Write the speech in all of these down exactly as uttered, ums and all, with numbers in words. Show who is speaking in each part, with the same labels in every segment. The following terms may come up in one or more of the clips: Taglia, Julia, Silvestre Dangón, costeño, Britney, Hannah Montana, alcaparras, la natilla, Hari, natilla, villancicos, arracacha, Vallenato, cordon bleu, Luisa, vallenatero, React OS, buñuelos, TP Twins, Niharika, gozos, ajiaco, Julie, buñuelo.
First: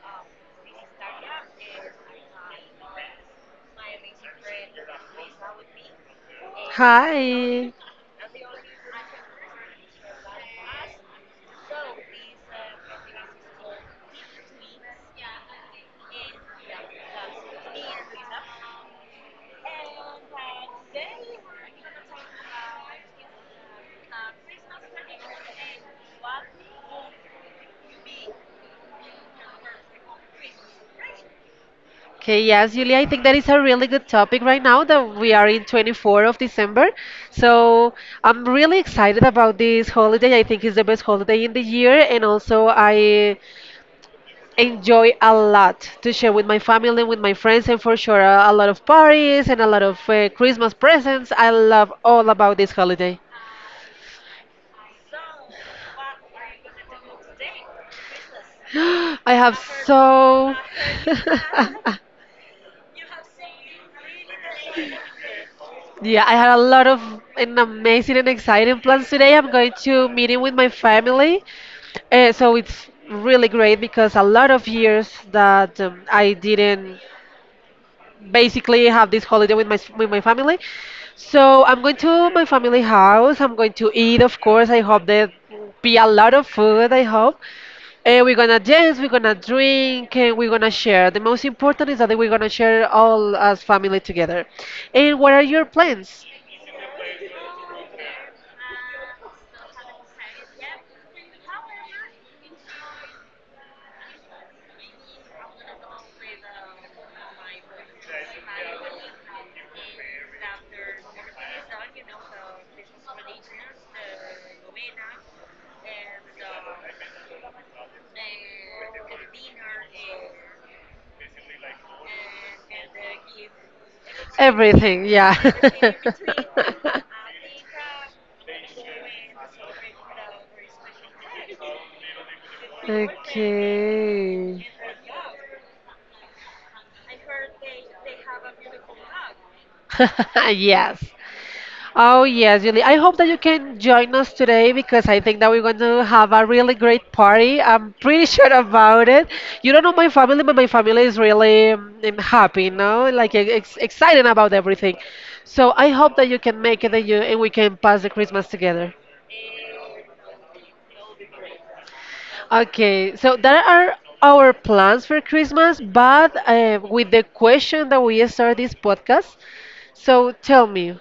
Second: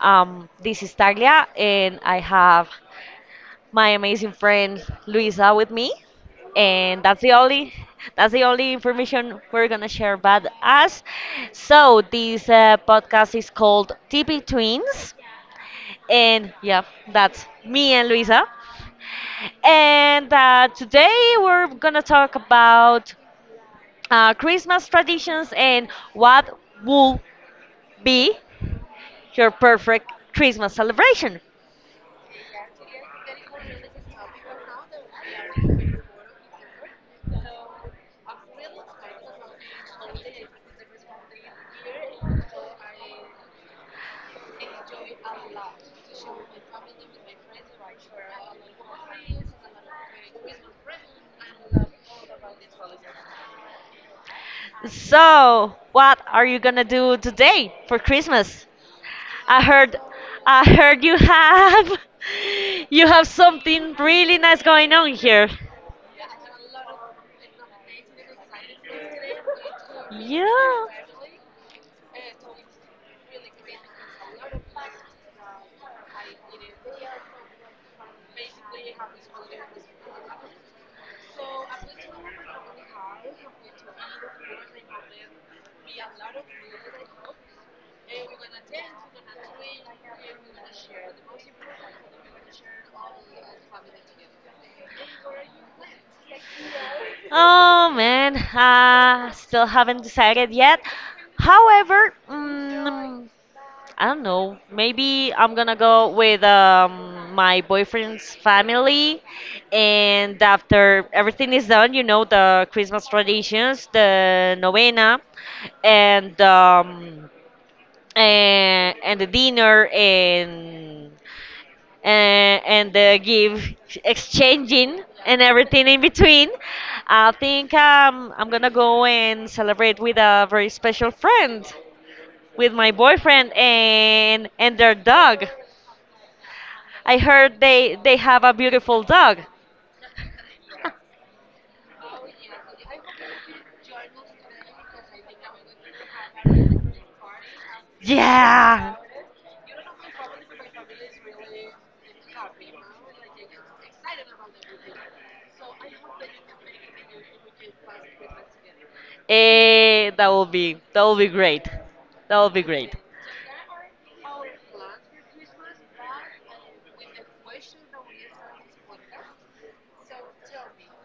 Speaker 1: Um, this is Taglia, and I have my amazing friend Luisa with me. And that's the only
Speaker 2: Hi.
Speaker 1: that's the only information we're gonna share about us. So this uh, podcast is called T P Twins, and yeah, that's me and Luisa. And uh, today we're gonna talk about uh, Christmas traditions and what would be your perfect Christmas celebration.
Speaker 2: Okay, yes, Julia, I think that is a really good topic right now that we are in twenty-fourth of December. So I'm really excited about this holiday. I think it's the best holiday in the year, and also I enjoy a lot to share with my family, with my friends, and for sure a, a lot of parties and a lot of uh, Christmas presents. I love all about this holiday.
Speaker 1: So, what are you gonna do today for Christmas?
Speaker 2: I have
Speaker 1: I heard,
Speaker 2: so.
Speaker 1: I heard you have, you have something really nice going on here.
Speaker 2: Yeah, I had a lot of an amazing and exciting plans today. I'm going to meeting with my
Speaker 1: Yeah.
Speaker 2: family, uh, so it's really great because a lot of years that um, I didn't basically have this holiday with my with my family. So I'm going to my family house. I'm going to eat, of course. I hope there be a lot of food. I hope. And we're gonna dance, we're gonna drink, and we're gonna share. The most important is that we're gonna share all as family together. And what are your plans?
Speaker 1: Oh man, I still haven't decided yet. However, mm I don't know. Maybe I'm gonna go with um, my boyfriend's family, and after everything is done, you know, the Christmas traditions, the novena, and um, and, and the dinner, and and, and the give exchanging
Speaker 2: Everything, yeah.
Speaker 1: and everything in between. I think um, I'm gonna go and celebrate with a very special friend with my boyfriend and
Speaker 2: Okay.
Speaker 1: and their dog. I heard they they have a beautiful dog.
Speaker 2: Yes. Oh, yes, Julie. I hope that you can join us today because I think that we're going to have a really great party. I'm pretty sure
Speaker 1: Yeah,
Speaker 2: about it. You don't know my family, but my family is really um, um, happy, you know, like e-, ex excited about everything. So I hope that you can make it and, you, and we can pass the Christmas together.
Speaker 1: eh, that will be that will be great. That will be great.
Speaker 2: Okay, so that are our plans for Christmas, but uh, with the question that we start this podcast. So tell me,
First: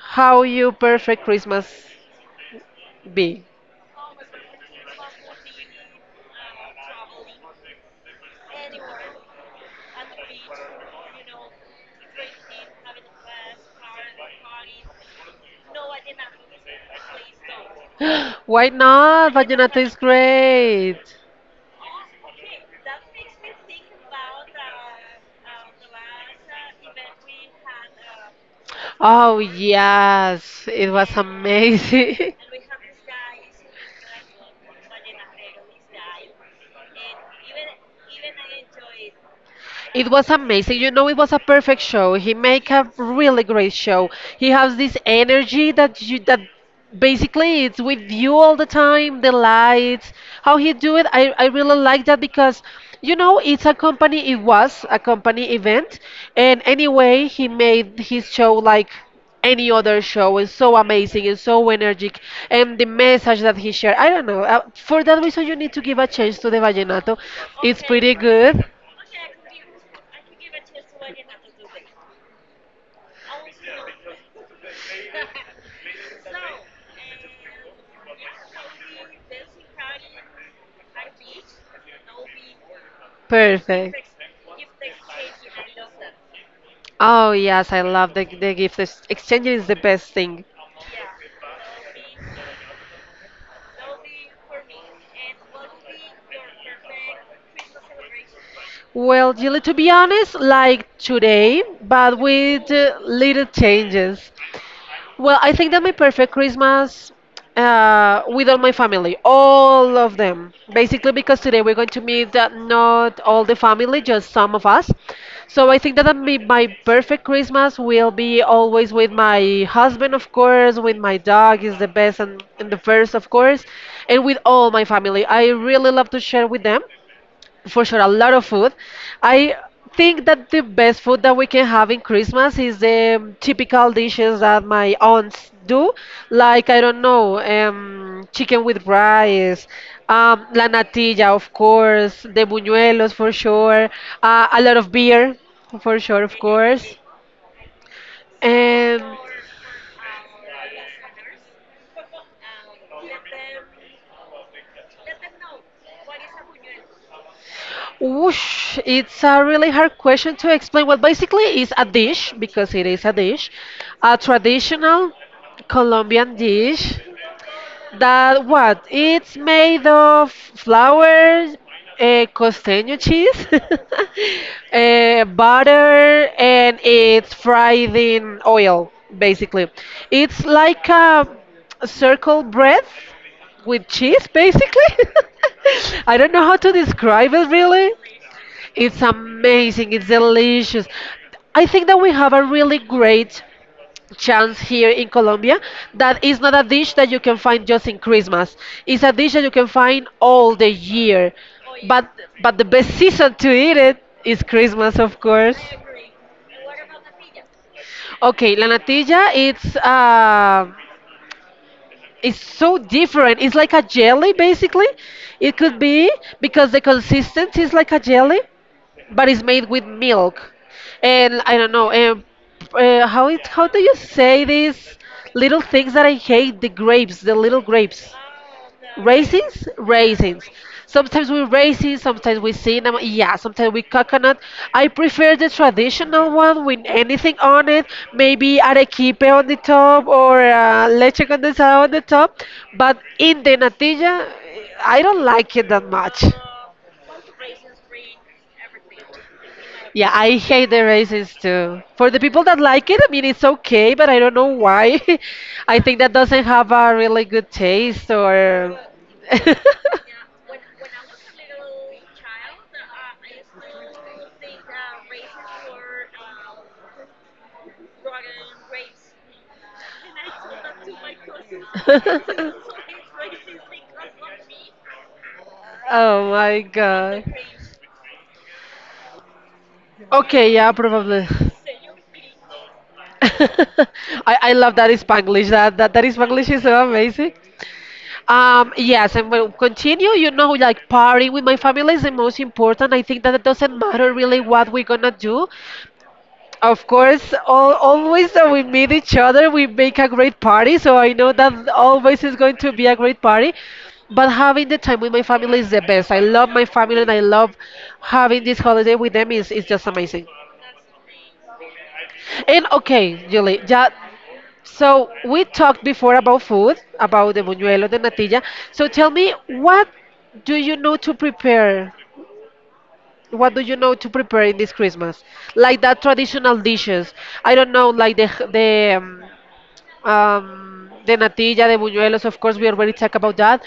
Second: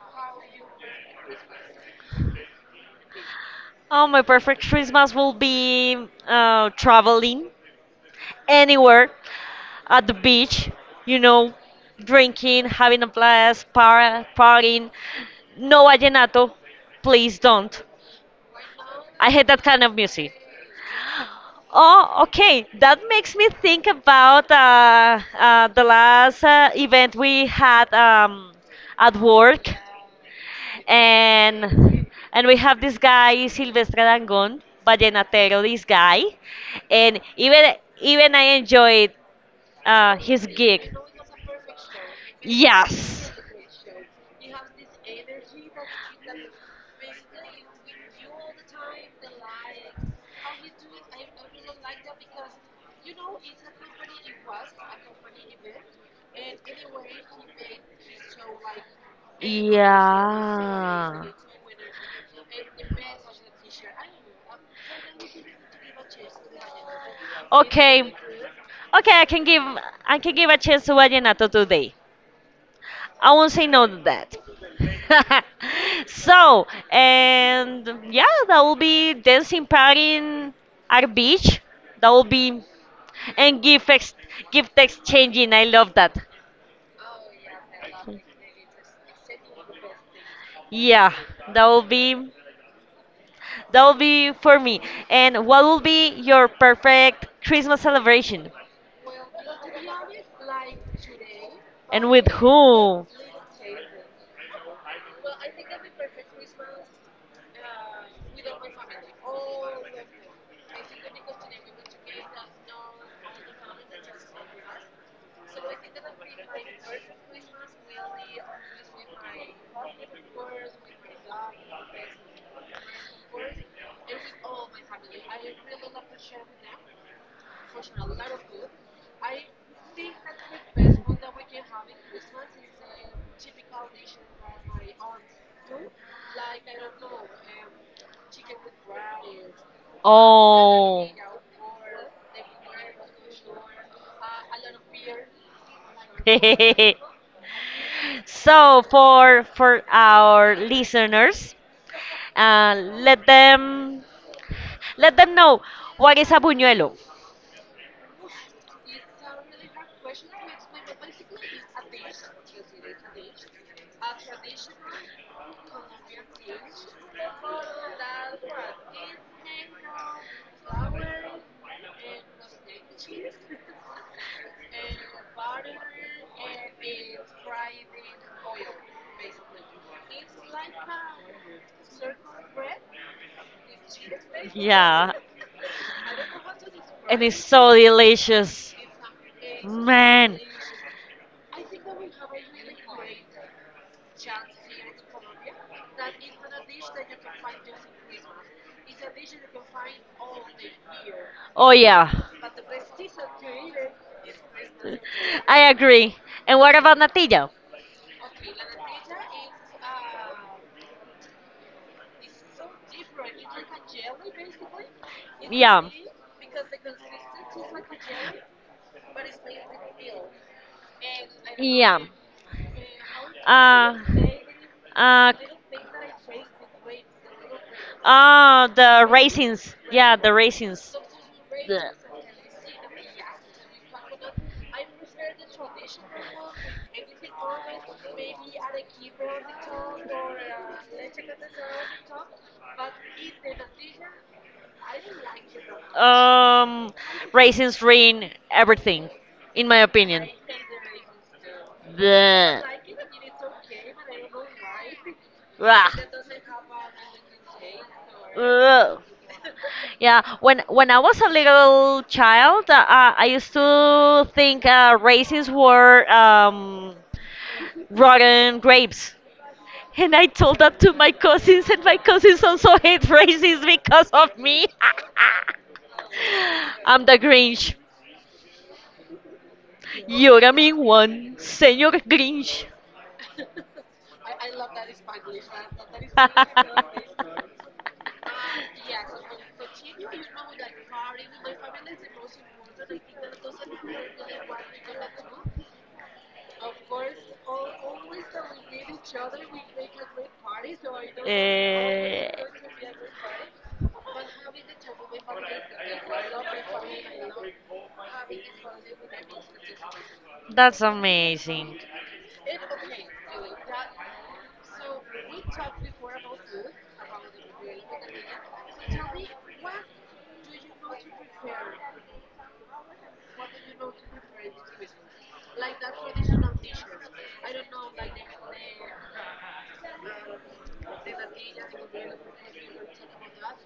Speaker 2: how you perfect Christmas be?
Speaker 1: Oh, my perfect Christmas will be uh, traveling anywhere at the beach. You know, drinking, having a blast, par- partying. No vallenato, please don't.
Speaker 2: Why
Speaker 1: I
Speaker 2: not?
Speaker 1: hate that
Speaker 2: Vallenato
Speaker 1: kind of
Speaker 2: is
Speaker 1: music.
Speaker 2: great.
Speaker 1: Oh, okay. That makes me think about uh, uh, the last uh, event we had um, at
Speaker 2: Oh
Speaker 1: work,
Speaker 2: yes, it was
Speaker 1: and
Speaker 2: amazing.
Speaker 1: and we have this guy Silvestre Dangón, vallenatero. This guy, and even even I enjoyed
Speaker 2: It
Speaker 1: uh,
Speaker 2: was
Speaker 1: his
Speaker 2: amazing. You
Speaker 1: gig.
Speaker 2: know, it was a perfect show. He make a
Speaker 1: Yes.
Speaker 2: really great show. He has this energy that you that basically it's with you all the time. The lights, how he do it. I I really like that because you know it's a company. It was a company event, and anyway, he made his show like any other show is so amazing
Speaker 1: Yeah.
Speaker 2: and so energetic, and the message that he shared, I don't know, uh, for that reason you need to give a chance to the vallenato. It's
Speaker 1: Okay,
Speaker 2: pretty good.
Speaker 1: okay, I can give I can give a chance to Vallenato today. I won't say no to that. So and yeah, that will be dancing party in our beach. That will be and gift
Speaker 2: Perfect.
Speaker 1: ex, gift exchanging. I love that.
Speaker 2: Oh yes, I love the the gift ex- exchange is the best thing.
Speaker 1: Yeah, that will be that will be for me. And what will be your perfect Christmas celebration?
Speaker 2: Well, Julie, to be honest, like today,
Speaker 1: And
Speaker 2: but
Speaker 1: with
Speaker 2: with uh,
Speaker 1: whom?
Speaker 2: little changes. Well, I think that my perfect Christmas uh, with all my family, all of them, basically because today we're going to meet uh, not all the family, just some of us. So I think that my, my perfect Christmas will be always with my husband, of course, with my dog is the best and, and the first, of course, and with all my family. I really love to share with them for sure a lot of food. I think that the best food that we can have in Christmas is the um, typical dishes that my aunts do, like I don't know, um, chicken with rice, um, la
Speaker 1: Oh.
Speaker 2: natilla, of course, the buñuelos for sure, uh, a lot of beer for sure, of course.
Speaker 1: So
Speaker 2: Um,
Speaker 1: for for our listeners, uh, let them let them know what is a buñuelo.
Speaker 2: Whoosh, it's a really hard question to explain. Well, basically, it's a dish because it is a dish, a traditional Colombian dish that what? It's made of flour, uh, costeño cheese, uh, butter, and it's fried in oil, basically. It's like a circle bread with cheese, basically.
Speaker 1: Yeah,
Speaker 2: I don't know how to
Speaker 1: and
Speaker 2: describe
Speaker 1: it's
Speaker 2: it
Speaker 1: so
Speaker 2: really.
Speaker 1: delicious,
Speaker 2: It's amazing, it's
Speaker 1: man.
Speaker 2: delicious. I think that we have a really great chance here in Colombia that is not a dish that you can find just in Christmas. It's a dish that you can find all the year.
Speaker 1: Oh
Speaker 2: But
Speaker 1: yeah,
Speaker 2: but the best season to eat it is Christmas, of course.
Speaker 1: I agree. And what about natilla?
Speaker 2: Okay, la natilla, it's uh, it's so different. It's like a jelly, basically. It could
Speaker 1: Yeah.
Speaker 2: be because the consistency is like a jelly, but it's made with milk, and I don't know.
Speaker 1: Yeah.
Speaker 2: Um, uh, how it, how do you
Speaker 1: Uh,
Speaker 2: say these
Speaker 1: uh,
Speaker 2: little things that I hate? The grapes, the little grapes,
Speaker 1: uh, the
Speaker 2: raisins,
Speaker 1: raisins. Yeah, the
Speaker 2: raisins.
Speaker 1: raisins.
Speaker 2: Sometimes we
Speaker 1: The,
Speaker 2: raisins, sometimes we cinnamon. Yeah, sometimes we coconut. I prefer the traditional one with anything on it. Maybe arequipe on the top or uh, leche condensada on the top. But in the natilla, I don't like it that much.
Speaker 1: um, Raisins ruin everything, in my
Speaker 2: Yeah,
Speaker 1: opinion.
Speaker 2: I hate the races too. For the people that
Speaker 1: The,
Speaker 2: like it, I mean, it's okay, but I don't know why. I
Speaker 1: ah.
Speaker 2: think that doesn't have a really good taste or.
Speaker 1: Ugh. Yeah, when when I was a little child, uh, I used to think uh, raisins were um, rotten grapes, and I told that to my cousins, and my cousins also hate raisins because of me.
Speaker 2: Oh my
Speaker 1: I'm the
Speaker 2: god.
Speaker 1: Grinch. You're
Speaker 2: Okay,
Speaker 1: a
Speaker 2: yeah,
Speaker 1: mean
Speaker 2: probably.
Speaker 1: one, Senor Grinch.
Speaker 2: I, I love that is Spanglish. That that that is Spanglish is so amazing. Um, yes, and we'll continue. You know, like partying with my family is the most important. I think that it doesn't matter really what we're gonna do. Of course, all, always that we meet each other, we make a great party. So I know that always
Speaker 1: Eh,
Speaker 2: is going to be a great party. But having the time with my family is the best. I love my family and I love having this holiday with them is, is just amazing.
Speaker 1: That's amazing.
Speaker 2: And okay, Julie, yeah, so we talked before about food, about the buñuelo, the natilla. So tell me, what do you know to prepare? What do you know to prepare in this Christmas? Like that traditional dishes. I don't know, like the the um, um, the natilla, the buñuelos. Of course, we already talked about that.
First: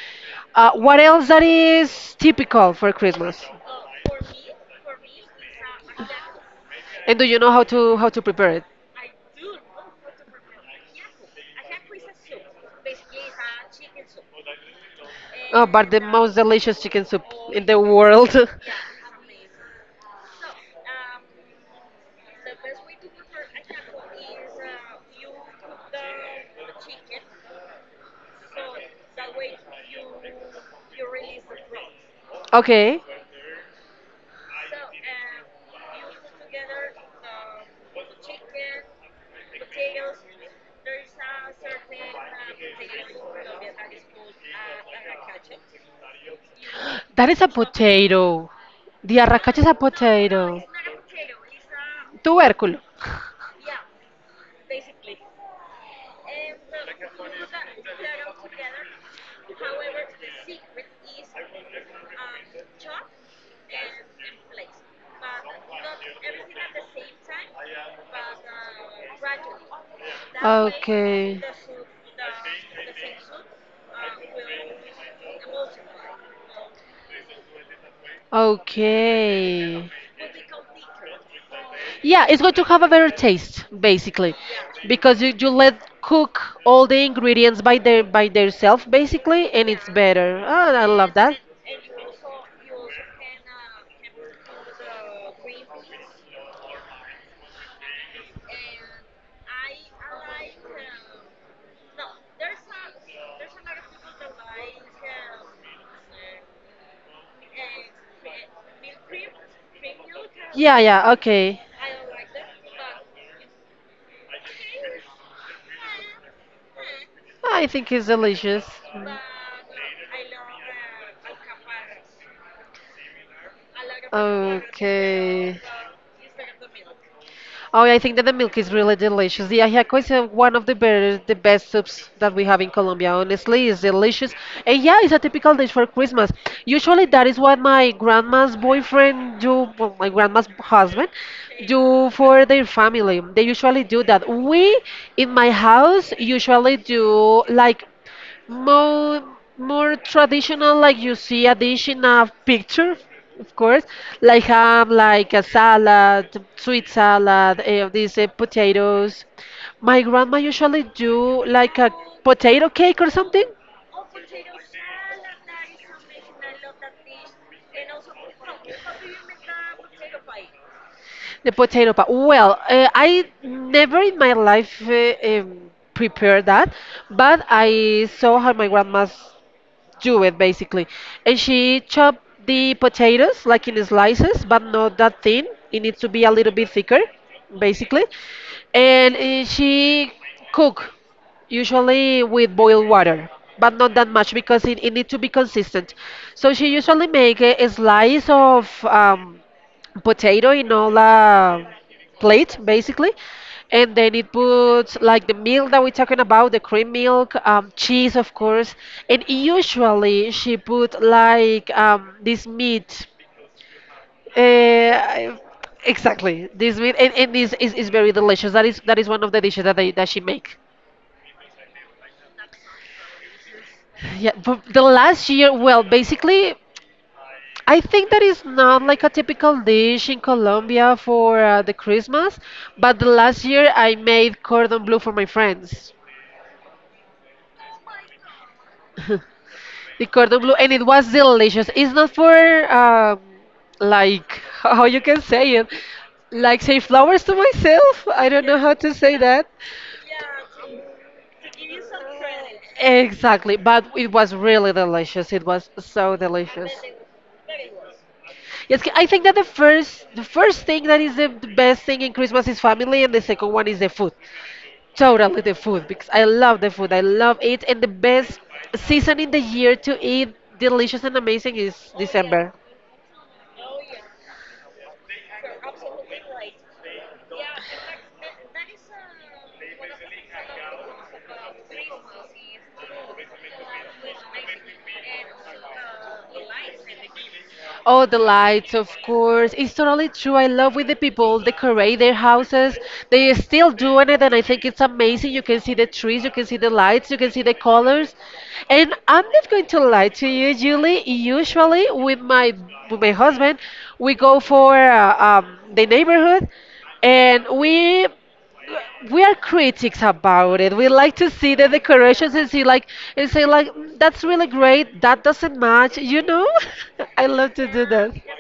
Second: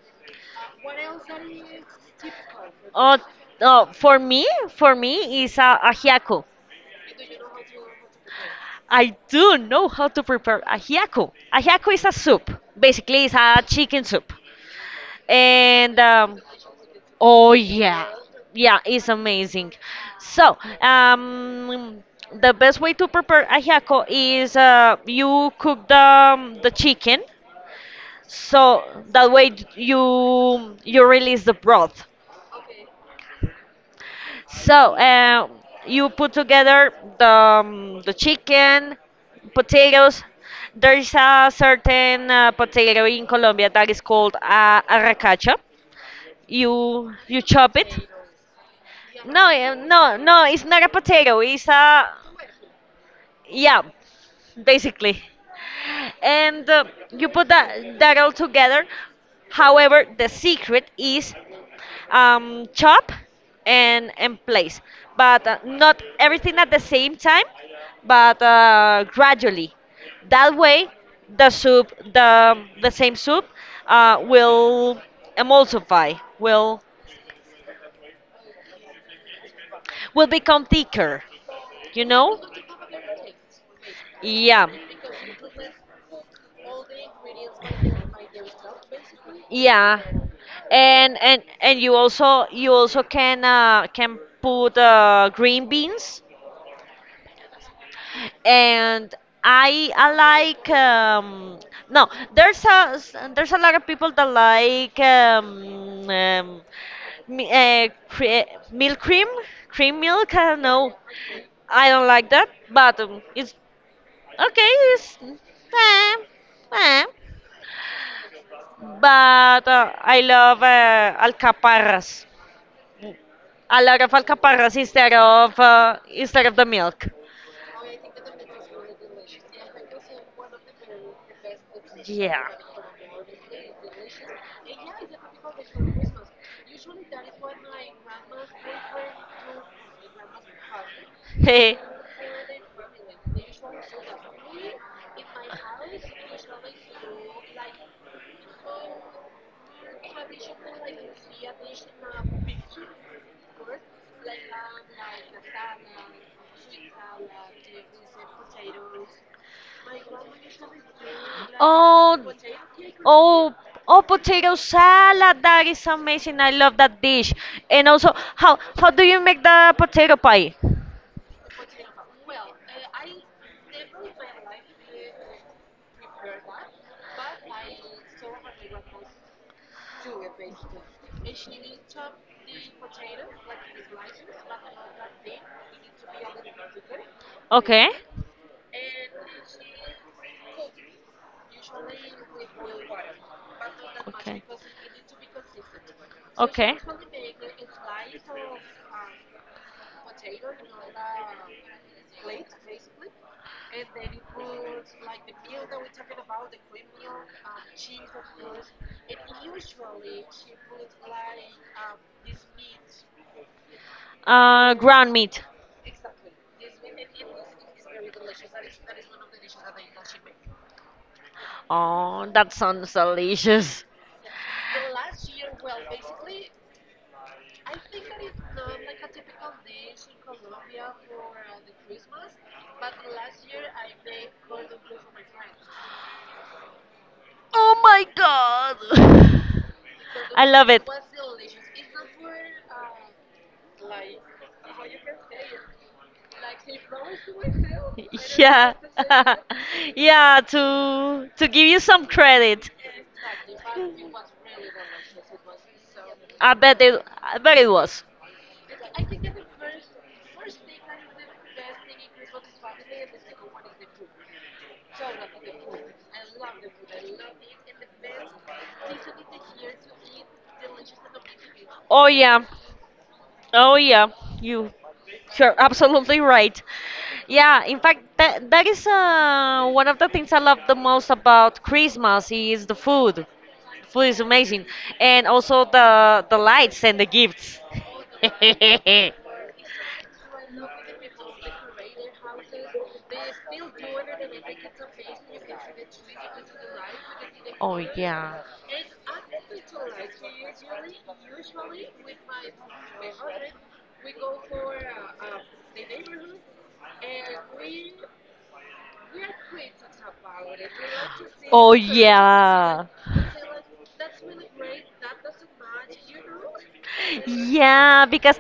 Speaker 2: Uh, what else that is typical for
Speaker 1: Oh,
Speaker 2: Christmas?
Speaker 1: oh for me, for me is a ajiaco.
Speaker 2: And do you know how to how to prepare it?
Speaker 1: I do know how to prepare ajiaco. Ajiaco is a soup. Basically, it's a chicken soup.
Speaker 2: Oh, but
Speaker 1: And
Speaker 2: the most
Speaker 1: um,
Speaker 2: delicious chicken soup
Speaker 1: oh
Speaker 2: in the
Speaker 1: yeah,
Speaker 2: world.
Speaker 1: yeah, it's amazing. So um, the best way to prepare ajiaco is uh, you cook the um, the chicken so that way you you release the broth,
Speaker 2: Okay.
Speaker 1: so uh, you put together the, um, the chicken, potatoes. There's a certain uh, potato in Colombia that is called uh, arracacha. You
Speaker 2: That
Speaker 1: you
Speaker 2: is a
Speaker 1: chop it.
Speaker 2: potato. The
Speaker 1: no
Speaker 2: arracacha is a
Speaker 1: uh, no no
Speaker 2: potato.
Speaker 1: it's not a potato, it's a
Speaker 2: Tubérculo.
Speaker 1: yeah, basically. And uh, you put that that all together. However, the secret is um, chop and and place, but uh, not everything at the same time, but uh, gradually. That way,
Speaker 2: Okay.
Speaker 1: the soup, the the same soup, uh, will emulsify, will
Speaker 2: Okay.
Speaker 1: will become thicker. You
Speaker 2: Yeah,
Speaker 1: know?
Speaker 2: it's going to have a better taste, basically,
Speaker 1: Yeah,
Speaker 2: because you, you let cook all the ingredients by their by themselves, basically, and it's
Speaker 1: yeah.
Speaker 2: better. Oh, I love
Speaker 1: And
Speaker 2: that.
Speaker 1: and and you also you also can uh, can put uh, green beans and I I like um, no, there's a s- there's a lot of people that like um, um, mi- uh, cre- milk cream, cream milk, I don't
Speaker 2: Yeah,
Speaker 1: know.
Speaker 2: yeah, okay.
Speaker 1: I don't like that, but um, it's okay, it's eh, eh.
Speaker 2: I think it's delicious.
Speaker 1: but uh, I love uh, alcaparras, a lot of alcaparras instead of uh, instead of the milk.
Speaker 2: Oh, yeah, I think that the milk is really delicious. The ajiaco is uh, one of the better, the best soups that
Speaker 1: Yeah.
Speaker 2: we have in Colombia. Honestly, it's delicious. And yeah, it's a typical dish for Christmas. Usually, that is what my grandma's boyfriend do, well, my grandma's husband
Speaker 1: Hey.
Speaker 2: do for their family. They usually do that. We in my house usually do like more more traditional, like you see a dish in a picture, of course, like ham, like a salad, sweet salad, eh, these eh, potatoes. My grandma usually do like a
Speaker 1: Oh,
Speaker 2: potato cake or something.
Speaker 1: Oh, oh, potato salad. That is amazing. I love that dish. And also, how how do you make the potato pie?
Speaker 2: The potato pie, well, uh, I never in my life uh, um, prepared that, but I saw how my grandma's do it, basically. And she chopped the potatoes like in slices, but not that thin. It needs to be a little bit thicker,
Speaker 1: Okay.
Speaker 2: basically. And eh, she cook usually with boiled water, but not that much
Speaker 1: Okay.
Speaker 2: because it, it needs to be consistent. So she
Speaker 1: Okay.
Speaker 2: usually make a, a slice of um, potato in all. Uh, plate basically, and then it puts like the milk that we're talking about, the cream milk, um, cheese, of course, and usually she put like um, this meat,
Speaker 1: Uh, ground
Speaker 2: uh,
Speaker 1: meat.
Speaker 2: exactly this meat, and, and this is, is very delicious. That is that is one of the dishes that, they, that she make.
Speaker 1: Oh, that sounds delicious.
Speaker 2: Yeah, but the last year, well, basically I think that is not like a typical dish in Colombia for uh, the Christmas, but the last year I made cordon bleu for my friends.
Speaker 1: Oh my god.
Speaker 2: The cordon
Speaker 1: I
Speaker 2: bleu,
Speaker 1: love
Speaker 2: and it
Speaker 1: it.
Speaker 2: was delicious. It's not for um, like how you can say it, like say flowers to myself. I don't know how
Speaker 1: Yeah.
Speaker 2: to say that
Speaker 1: Yeah, to to give you some credit.
Speaker 2: exactly, but it was really delicious. It was so
Speaker 1: I
Speaker 2: delicious.
Speaker 1: bet it I bet it was.
Speaker 2: Yes, I think that the first the first thing that is the the best thing in Christmas is family, and the second one is the food. Totally the food because I love the food. I love it, and the best season in the year to eat delicious and amazing is
Speaker 1: Oh yeah.
Speaker 2: December.
Speaker 1: Oh yeah, you you're absolutely right. Yeah, in fact, that that is uh, one of the things I love the most about Christmas is the food. Food is amazing, and also the the lights and the gifts.
Speaker 2: Oh, the lights, of course. It's totally true. I love when the people decorate their houses. They are still doing it, and I think it's amazing. You can see the trees, you can see the lights, you can see the
Speaker 1: Oh
Speaker 2: colors.
Speaker 1: yeah.
Speaker 2: And I'm not going to lie to you, Julie. Usually, with my with my husband, we go for uh, um, the neighborhood, and we we are critics about it. We like to see the
Speaker 1: Oh like
Speaker 2: decorations and see,
Speaker 1: yeah.
Speaker 2: like, and say, like, "Mm, that's really great. That doesn't match." You know, I love to do
Speaker 1: Yeah,
Speaker 2: that.
Speaker 1: because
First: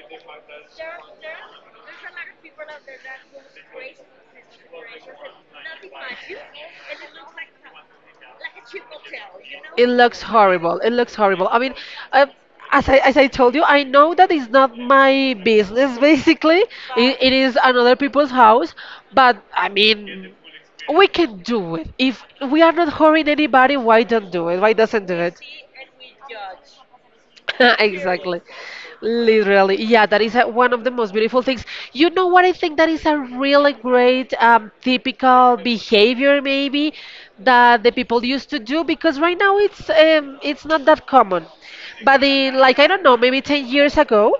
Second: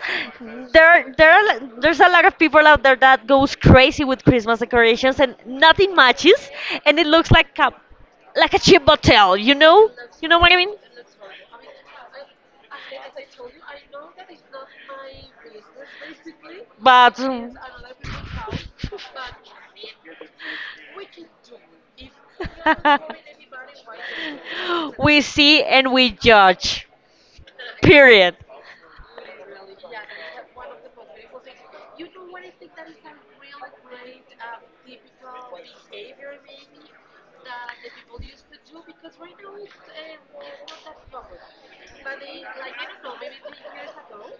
Speaker 1: there there are, li- there's a lot of people out there that goes crazy with Christmas decorations and nothing matches and it looks like a like a cheap motel, you
Speaker 2: It
Speaker 1: know?
Speaker 2: looks
Speaker 1: You know what I mean?
Speaker 2: horrible. It looks horrible. I mean, uh, as I as I told you, I know that it's not my business. Basically,
Speaker 1: But
Speaker 2: it, it is
Speaker 1: decorations
Speaker 2: another people's house. But I mean, we can do it. If we are not hurting anybody, why don't do it? Why doesn't do
Speaker 1: we
Speaker 2: it?
Speaker 1: see and we judge. Period.
Speaker 2: Exactly. Literally. Yeah, that is uh one of the most beautiful things. You know what? I think that is a really great um, typical behavior, maybe, that the people used to do because right now it's um, it's not that common. But in like I don't know, maybe ten years ago,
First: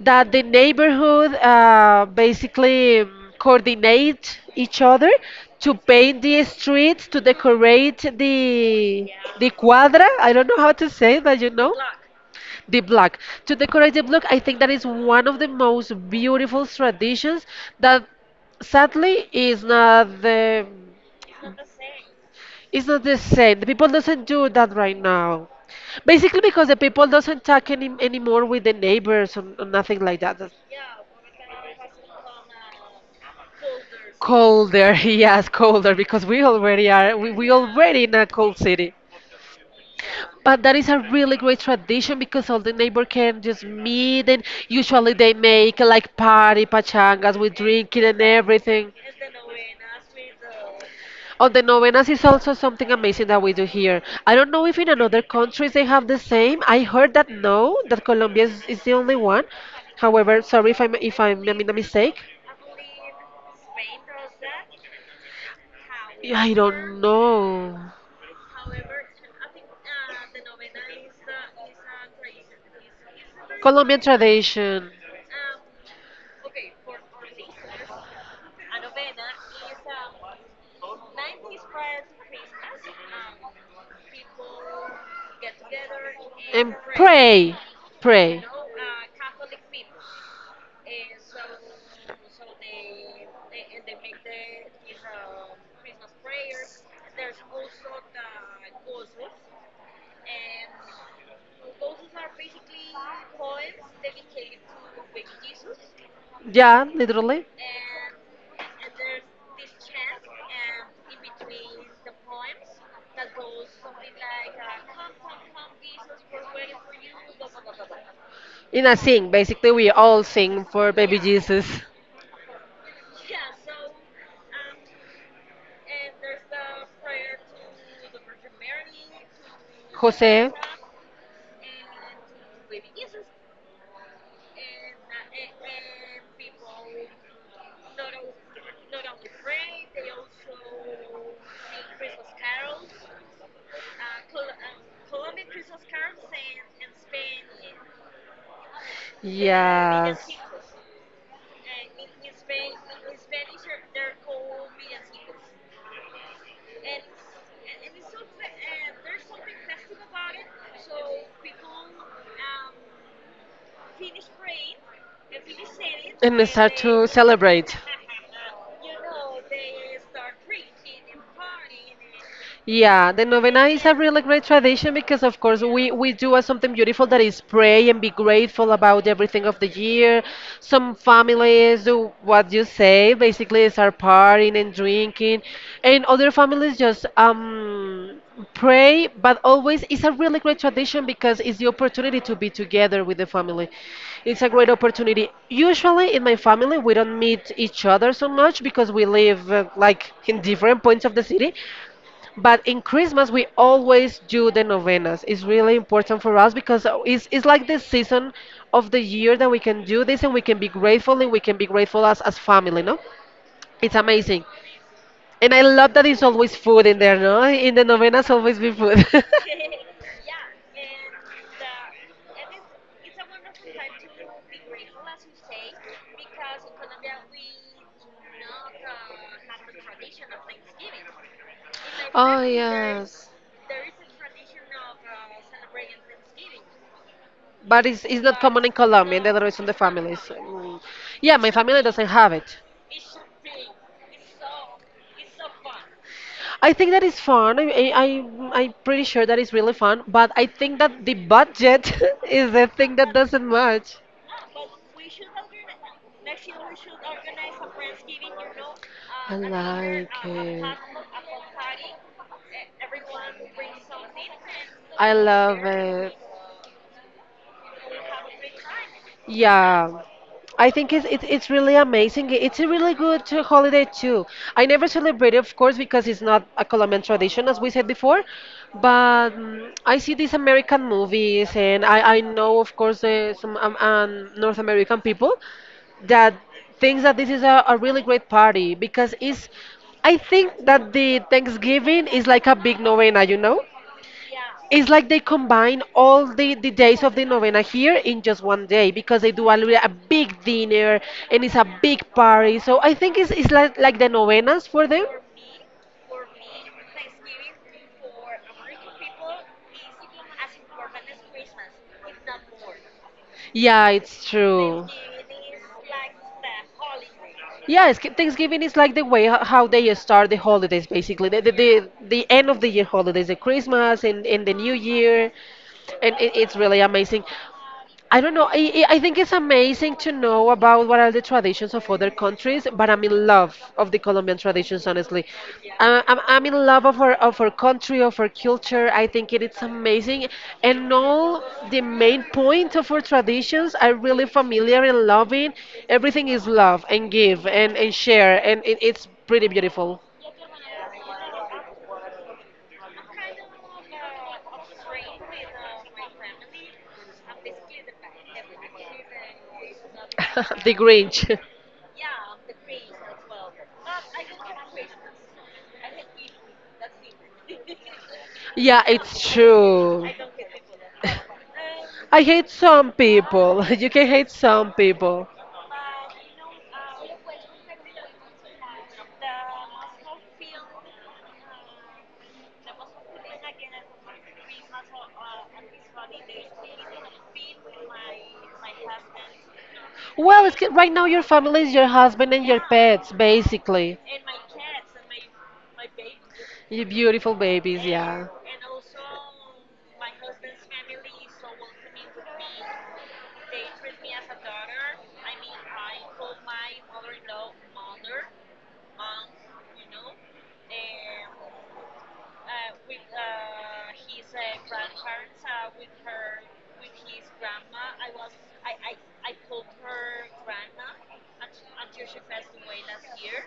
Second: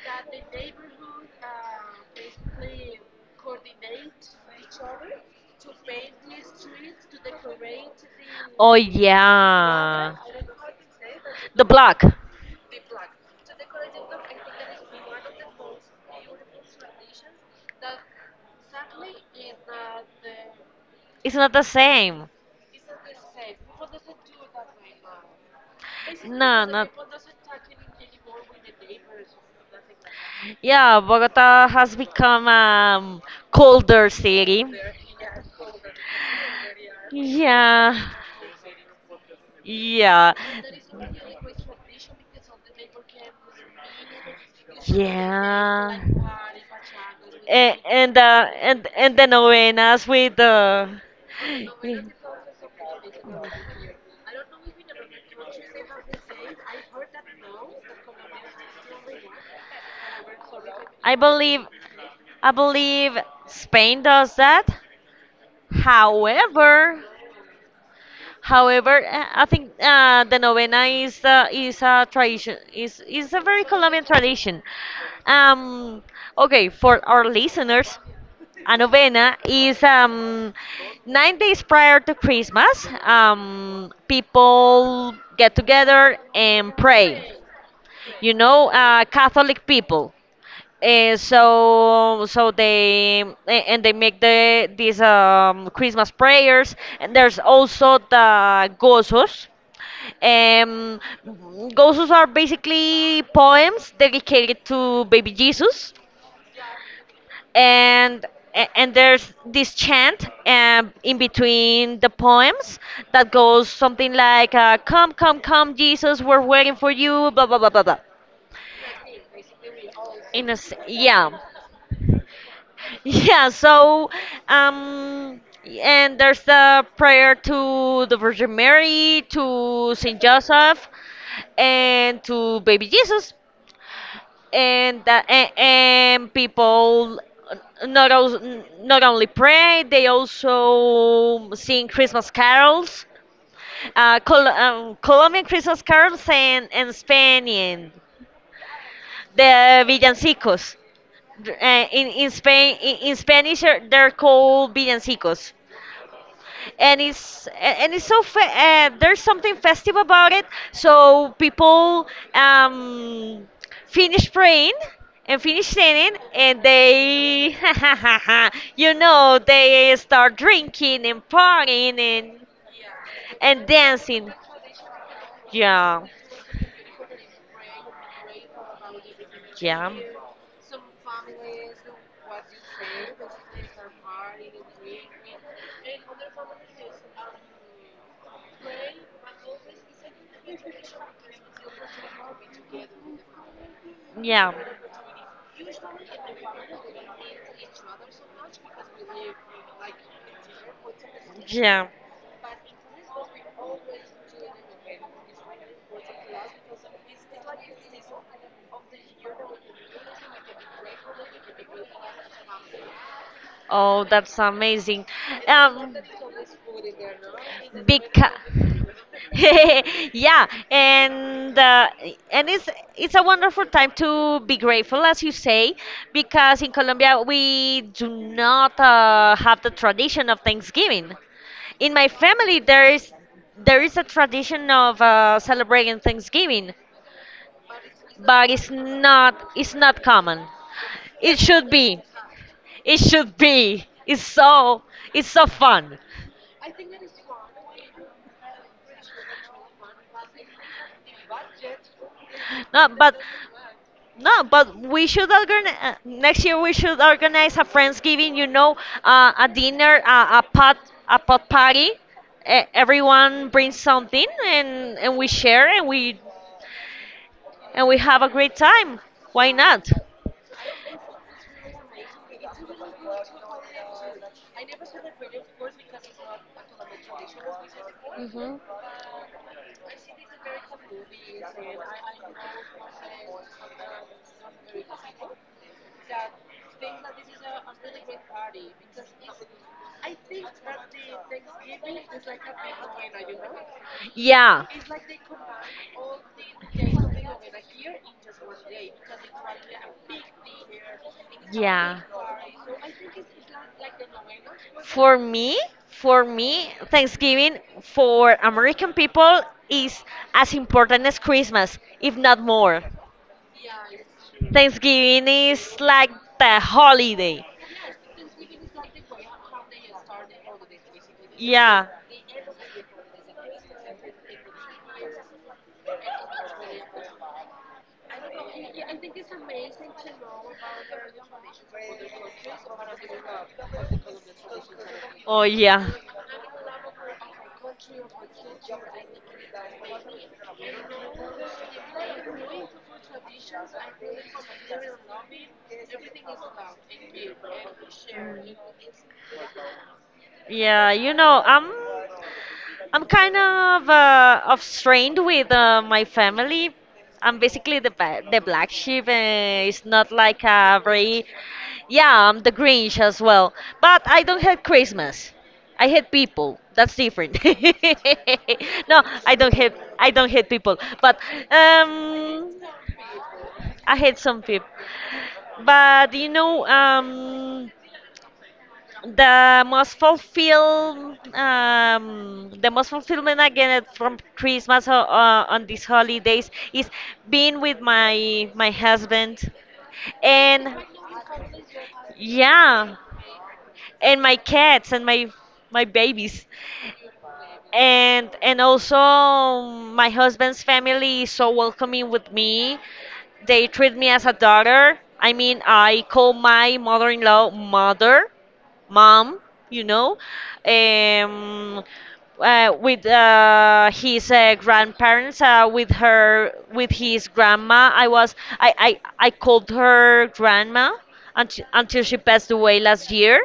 Speaker 2: that the neighborhood uh, basically um, coordinate each other to paint the streets, to decorate
Speaker 1: Oh
Speaker 2: the the cuadra.
Speaker 1: yeah.
Speaker 2: I don't know how to say that, you
Speaker 1: The
Speaker 2: know.
Speaker 1: black.
Speaker 2: The black. To decorate the block, I think that is one of the most beautiful traditions that sadly is not the
Speaker 1: It's not the same.
Speaker 2: is not the same. The people doesn't do that right now. Basically
Speaker 1: No,
Speaker 2: because the
Speaker 1: not.
Speaker 2: people doesn't talk any, anymore with the neighbors or, or nothing like that.
Speaker 1: Yeah, Bogota has become a um, colder city.
Speaker 2: Colder, yes, colder because we already are we, we
Speaker 1: Yeah,
Speaker 2: already in a cold city.
Speaker 1: yeah.
Speaker 2: But that is a really great tradition because all the neighbor can just meet and usually they make
Speaker 1: Yeah.
Speaker 2: like party pachangas with
Speaker 1: And
Speaker 2: drinking
Speaker 1: and
Speaker 2: and
Speaker 1: uh, and
Speaker 2: everything.
Speaker 1: and the novenas with the.
Speaker 2: On the novenas is also something amazing that we do here. I don't know if in another countries they have the same. I heard that no, that Colombia is, is the only one. However, sorry if I'm
Speaker 1: I
Speaker 2: if I'm
Speaker 1: believe
Speaker 2: making a mistake.
Speaker 1: I believe Spain does that.
Speaker 2: I don't
Speaker 1: However,
Speaker 2: know.
Speaker 1: However, uh, I think uh, the novena is uh, is a tradition, is is a very
Speaker 2: Colombian
Speaker 1: Colombian tradition.
Speaker 2: tradition.
Speaker 1: Um, okay, for our listeners, a novena is um, nine days prior to Christmas. Um, people get together
Speaker 2: And
Speaker 1: and pray.
Speaker 2: pray.
Speaker 1: You
Speaker 2: Pray.
Speaker 1: know, uh, Catholic people. Uh, so so they a- and they make the these um, Christmas prayers, and there's also the gozos. Um, gozos are basically poems dedicated to baby Jesus,
Speaker 2: Yeah, literally.
Speaker 1: and a- and there's this chant um, in between the poems that goes something like uh, come come come Jesus we're waiting for you blah blah blah blah blah.
Speaker 2: In a sing. Basically, we all
Speaker 1: In a
Speaker 2: sing
Speaker 1: s
Speaker 2: for baby
Speaker 1: yeah.
Speaker 2: Jesus.
Speaker 1: Yeah, so um and there's the prayer to the Virgin Mary, to Saint
Speaker 2: Jose.
Speaker 1: Joseph, and to baby Jesus. And that and, and people not al- not only pray, they also sing Christmas carols. Uh, Col- um, Colombian Christmas carols and and Spanish, the
Speaker 2: Yes.
Speaker 1: villancicos. Uh, in in Spain in, in Spanish uh, they're called villancicos. And it's a- and it's so fe- uh, there's something festive about it, so people um finish praying and finish singing
Speaker 2: And
Speaker 1: and
Speaker 2: start to
Speaker 1: they
Speaker 2: celebrate.
Speaker 1: you know they start drinking and partying and
Speaker 2: Yeah, the novena
Speaker 1: and
Speaker 2: is a really
Speaker 1: dancing,
Speaker 2: great tradition because, of course, we,
Speaker 1: yeah,
Speaker 2: we do uh, something beautiful that is pray and be grateful about everything of the
Speaker 1: yeah,
Speaker 2: year. Some families do what you say, basically, start partying and drinking, and other families just um, pray. But always, it's a really great tradition because it's the opportunity to be together with the family. It's a
Speaker 1: yeah,
Speaker 2: great opportunity. Usually, in my family, we don't meet each other so much because we live uh, like in different points of the city.
Speaker 1: yeah.
Speaker 2: But in Christmas, we always do the novenas. It's really important for us because it's, it's like the season of the year that we can do this and we can be grateful and we can be grateful as, as family, no? It's
Speaker 1: Oh, that's
Speaker 2: amazing.
Speaker 1: amazing.
Speaker 2: And I love
Speaker 1: Um,
Speaker 2: that it's always food in there, no? In the
Speaker 1: Beca
Speaker 2: novenas, always be food.
Speaker 1: Yeah, and uh, and it's it's a wonderful time to be grateful, as you say, because in Colombia we do not uh, have the tradition of Thanksgiving. In my
Speaker 2: Oh,
Speaker 1: family, there is
Speaker 2: yes.
Speaker 1: there is a tradition of uh, celebrating Thanksgiving,
Speaker 2: But it's, it's not
Speaker 1: but
Speaker 2: common
Speaker 1: it's
Speaker 2: in Colombia and the
Speaker 1: not
Speaker 2: other is in the
Speaker 1: it's not
Speaker 2: families.
Speaker 1: common.
Speaker 2: Mm. Yeah,
Speaker 1: It
Speaker 2: my
Speaker 1: should
Speaker 2: family
Speaker 1: be.
Speaker 2: doesn't have it.
Speaker 1: It should be. It's so it's so fun.
Speaker 2: I think that is fun. I, I, I- I'm pretty sure that is really fun, but I think that the budget is the
Speaker 1: No,
Speaker 2: thing that
Speaker 1: but
Speaker 2: doesn't match.
Speaker 1: no, but we should organize uh, next year. We should organize a Friendsgiving. You know, uh,
Speaker 2: I
Speaker 1: a dinner,
Speaker 2: like
Speaker 1: uh, a pot,
Speaker 2: it.
Speaker 1: a pot party. E- everyone brings something, and
Speaker 2: I
Speaker 1: and we
Speaker 2: love
Speaker 1: share, and
Speaker 2: it.
Speaker 1: we and we have a great time. Why not?
Speaker 2: Yeah, I think it's it's it's really amazing. It's a really good uh, holiday too. I never celebrate it, of course, because it's not a Colombian tradition, as we said before.
Speaker 1: Mhm.
Speaker 2: But mm, I see these American movies, and I I know, of course, uh, some um, um, North American people that thinks that this is a, a really great party because it's. I think that the Thanksgiving is like a big novena, you know?
Speaker 1: Yeah.
Speaker 2: It's like they combine all the, the days of the novena here in just one day because they do a, li- a big dinner and it's a
Speaker 1: Yeah.
Speaker 2: big party. So I think it's, it's like, like the novenas for them.
Speaker 1: For me, for me, Thanksgiving for American people is as important as Christmas, if not more.
Speaker 2: Yeah, it's true.
Speaker 1: Thanksgiving is like the holiday.
Speaker 2: Yes, Ki- Thanksgiving is like the way ho- how they start the holidays, basically. The, the,
Speaker 1: Yeah.
Speaker 2: the, the end of the year holidays, the Christmas and, and the New Year. And it, it's really amazing. I don't know. I, I I think it's amazing to know about what are the traditions of other countries, but I'm in love of the Colombian traditions, honestly.
Speaker 1: Oh yeah.
Speaker 2: Uh, I'm, I'm in love of our, of our country, of our culture. I think it is amazing. And all the main point of our traditions are really familiar and loving. Everything is love and give and, and share, and it, it's pretty beautiful.
Speaker 1: Yeah, you know, I'm I'm kind of uh, of strained with uh, my family. I'm basically the ba- the black sheep. Uh, it's not like
Speaker 2: The
Speaker 1: a very
Speaker 2: Grinch.
Speaker 1: yeah. I'm the Grinch as well, but I don't hate Christmas. I hate people. That's different.
Speaker 2: Yeah,
Speaker 1: No,
Speaker 2: it's
Speaker 1: I don't hate
Speaker 2: true.
Speaker 1: I don't hate people, but
Speaker 2: I hate
Speaker 1: um,
Speaker 2: some people. You
Speaker 1: I
Speaker 2: can
Speaker 1: hate
Speaker 2: hate
Speaker 1: some people.
Speaker 2: some people.
Speaker 1: But you know um. The most fulfilled, um, the most fulfillment I get from Christmas uh, uh, on these holidays is being with my my husband,
Speaker 2: Well, it's, ki-
Speaker 1: and
Speaker 2: right now your family is your husband and your
Speaker 1: yeah,
Speaker 2: pets, basically.
Speaker 1: and my cats and my my babies,
Speaker 2: You beautiful babies, yeah.
Speaker 1: and and also my husband's family is so welcoming with me. They treat me as a daughter. I mean, I call my mother-in-law mother mom, you know, um, uh, with uh, his uh, grandparents, uh, with her, with his grandma. I was, I, I, I called her grandma until, until she passed away last year,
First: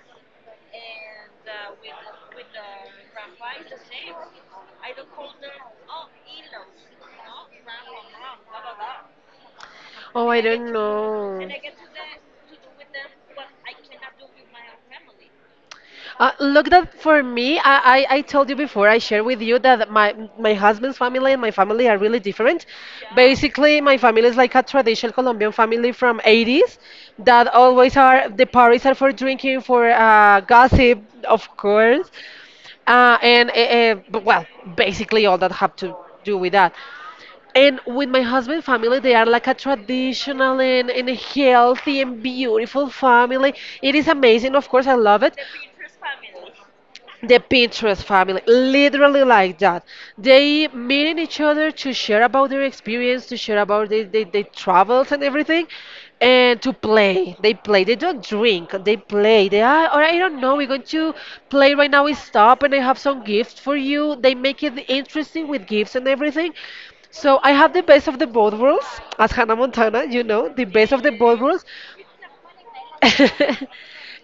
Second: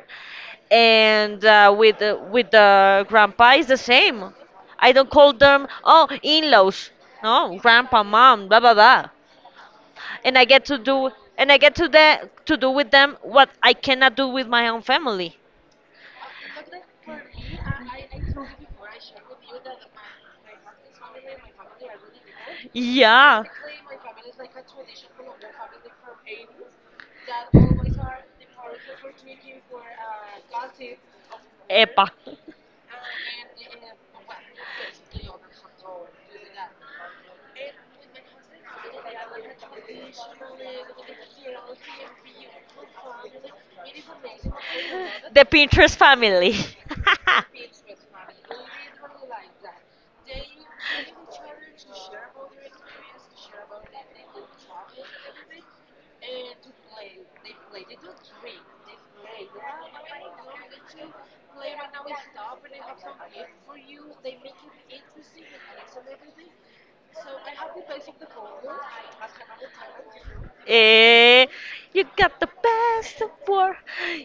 Speaker 1: and uh, with uh, with the grandpa is the same. I don't call them oh in-laws. No, grandpa, mom, blah blah blah.
Speaker 2: Oh,
Speaker 1: And
Speaker 2: I
Speaker 1: I get
Speaker 2: don't
Speaker 1: to do,
Speaker 2: know.
Speaker 1: and I get to the to do with them what I cannot do with my own family.
Speaker 2: Uh, look, that for me, I, I, I told you before, I shared with you that my, my husband's family and my family are really different.
Speaker 1: Yeah.
Speaker 2: Basically, my family is like a traditional Colombian family from eighties that always are, the parties are for drinking, for uh, gossip, of
Speaker 1: Epa.
Speaker 2: course. Uh, and, uh, uh, b- well, basically all that have to do with that. And with my husband family, they are like a traditional and, and a healthy and beautiful family. It is amazing, of course, I love it.
Speaker 1: The Pinterest family.
Speaker 2: The Pinterest family, literally like that. They meeting each other to share about their experience, to share about their, their, their travels and everything, and to play. They play. They don't drink. They play. They are, or I don't know, we're going to play right now. We stop and I have some gifts for you. They make it interesting with gifts and everything. So I have the best of the both worlds, as Hannah Montana, you know, the best of the both
Speaker 1: Eh,
Speaker 2: worlds.
Speaker 1: you got the best of war.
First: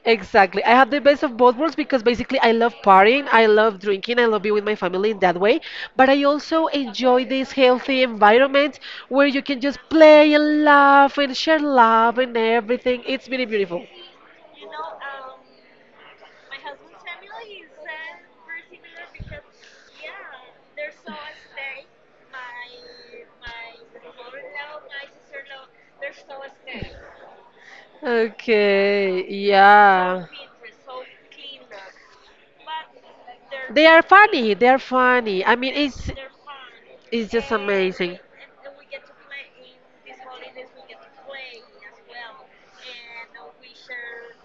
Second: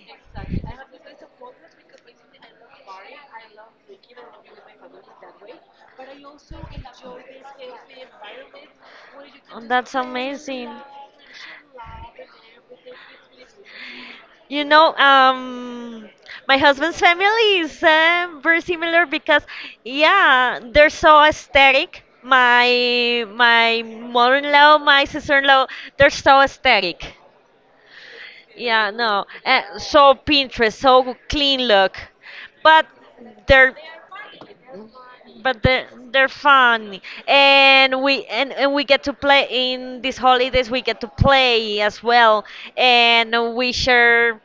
Speaker 2: Exactly. I have the best of both worlds because basically I love partying, I love drinking, I love being with my family in that way, but I also enjoy this healthy environment where you can just
Speaker 1: That's
Speaker 2: play and
Speaker 1: amazing.
Speaker 2: laugh and share love and everything. It's really beautiful.
Speaker 1: You know, um, my husband's family is uh, very similar because, yeah, they're so aesthetic. My my mother-in-law, my sister-in-law, they're so aesthetic. Yeah, no,
Speaker 2: Okay,
Speaker 1: uh, so
Speaker 2: yeah.
Speaker 1: Pinterest, so clean look, but they're
Speaker 2: They are funny. They are funny. I
Speaker 1: but
Speaker 2: mean,
Speaker 1: they're,
Speaker 2: it's
Speaker 1: they're fun,
Speaker 2: it's just
Speaker 1: and
Speaker 2: amazing.
Speaker 1: we and, and we get to play in these holidays, we get to play as well, and we share,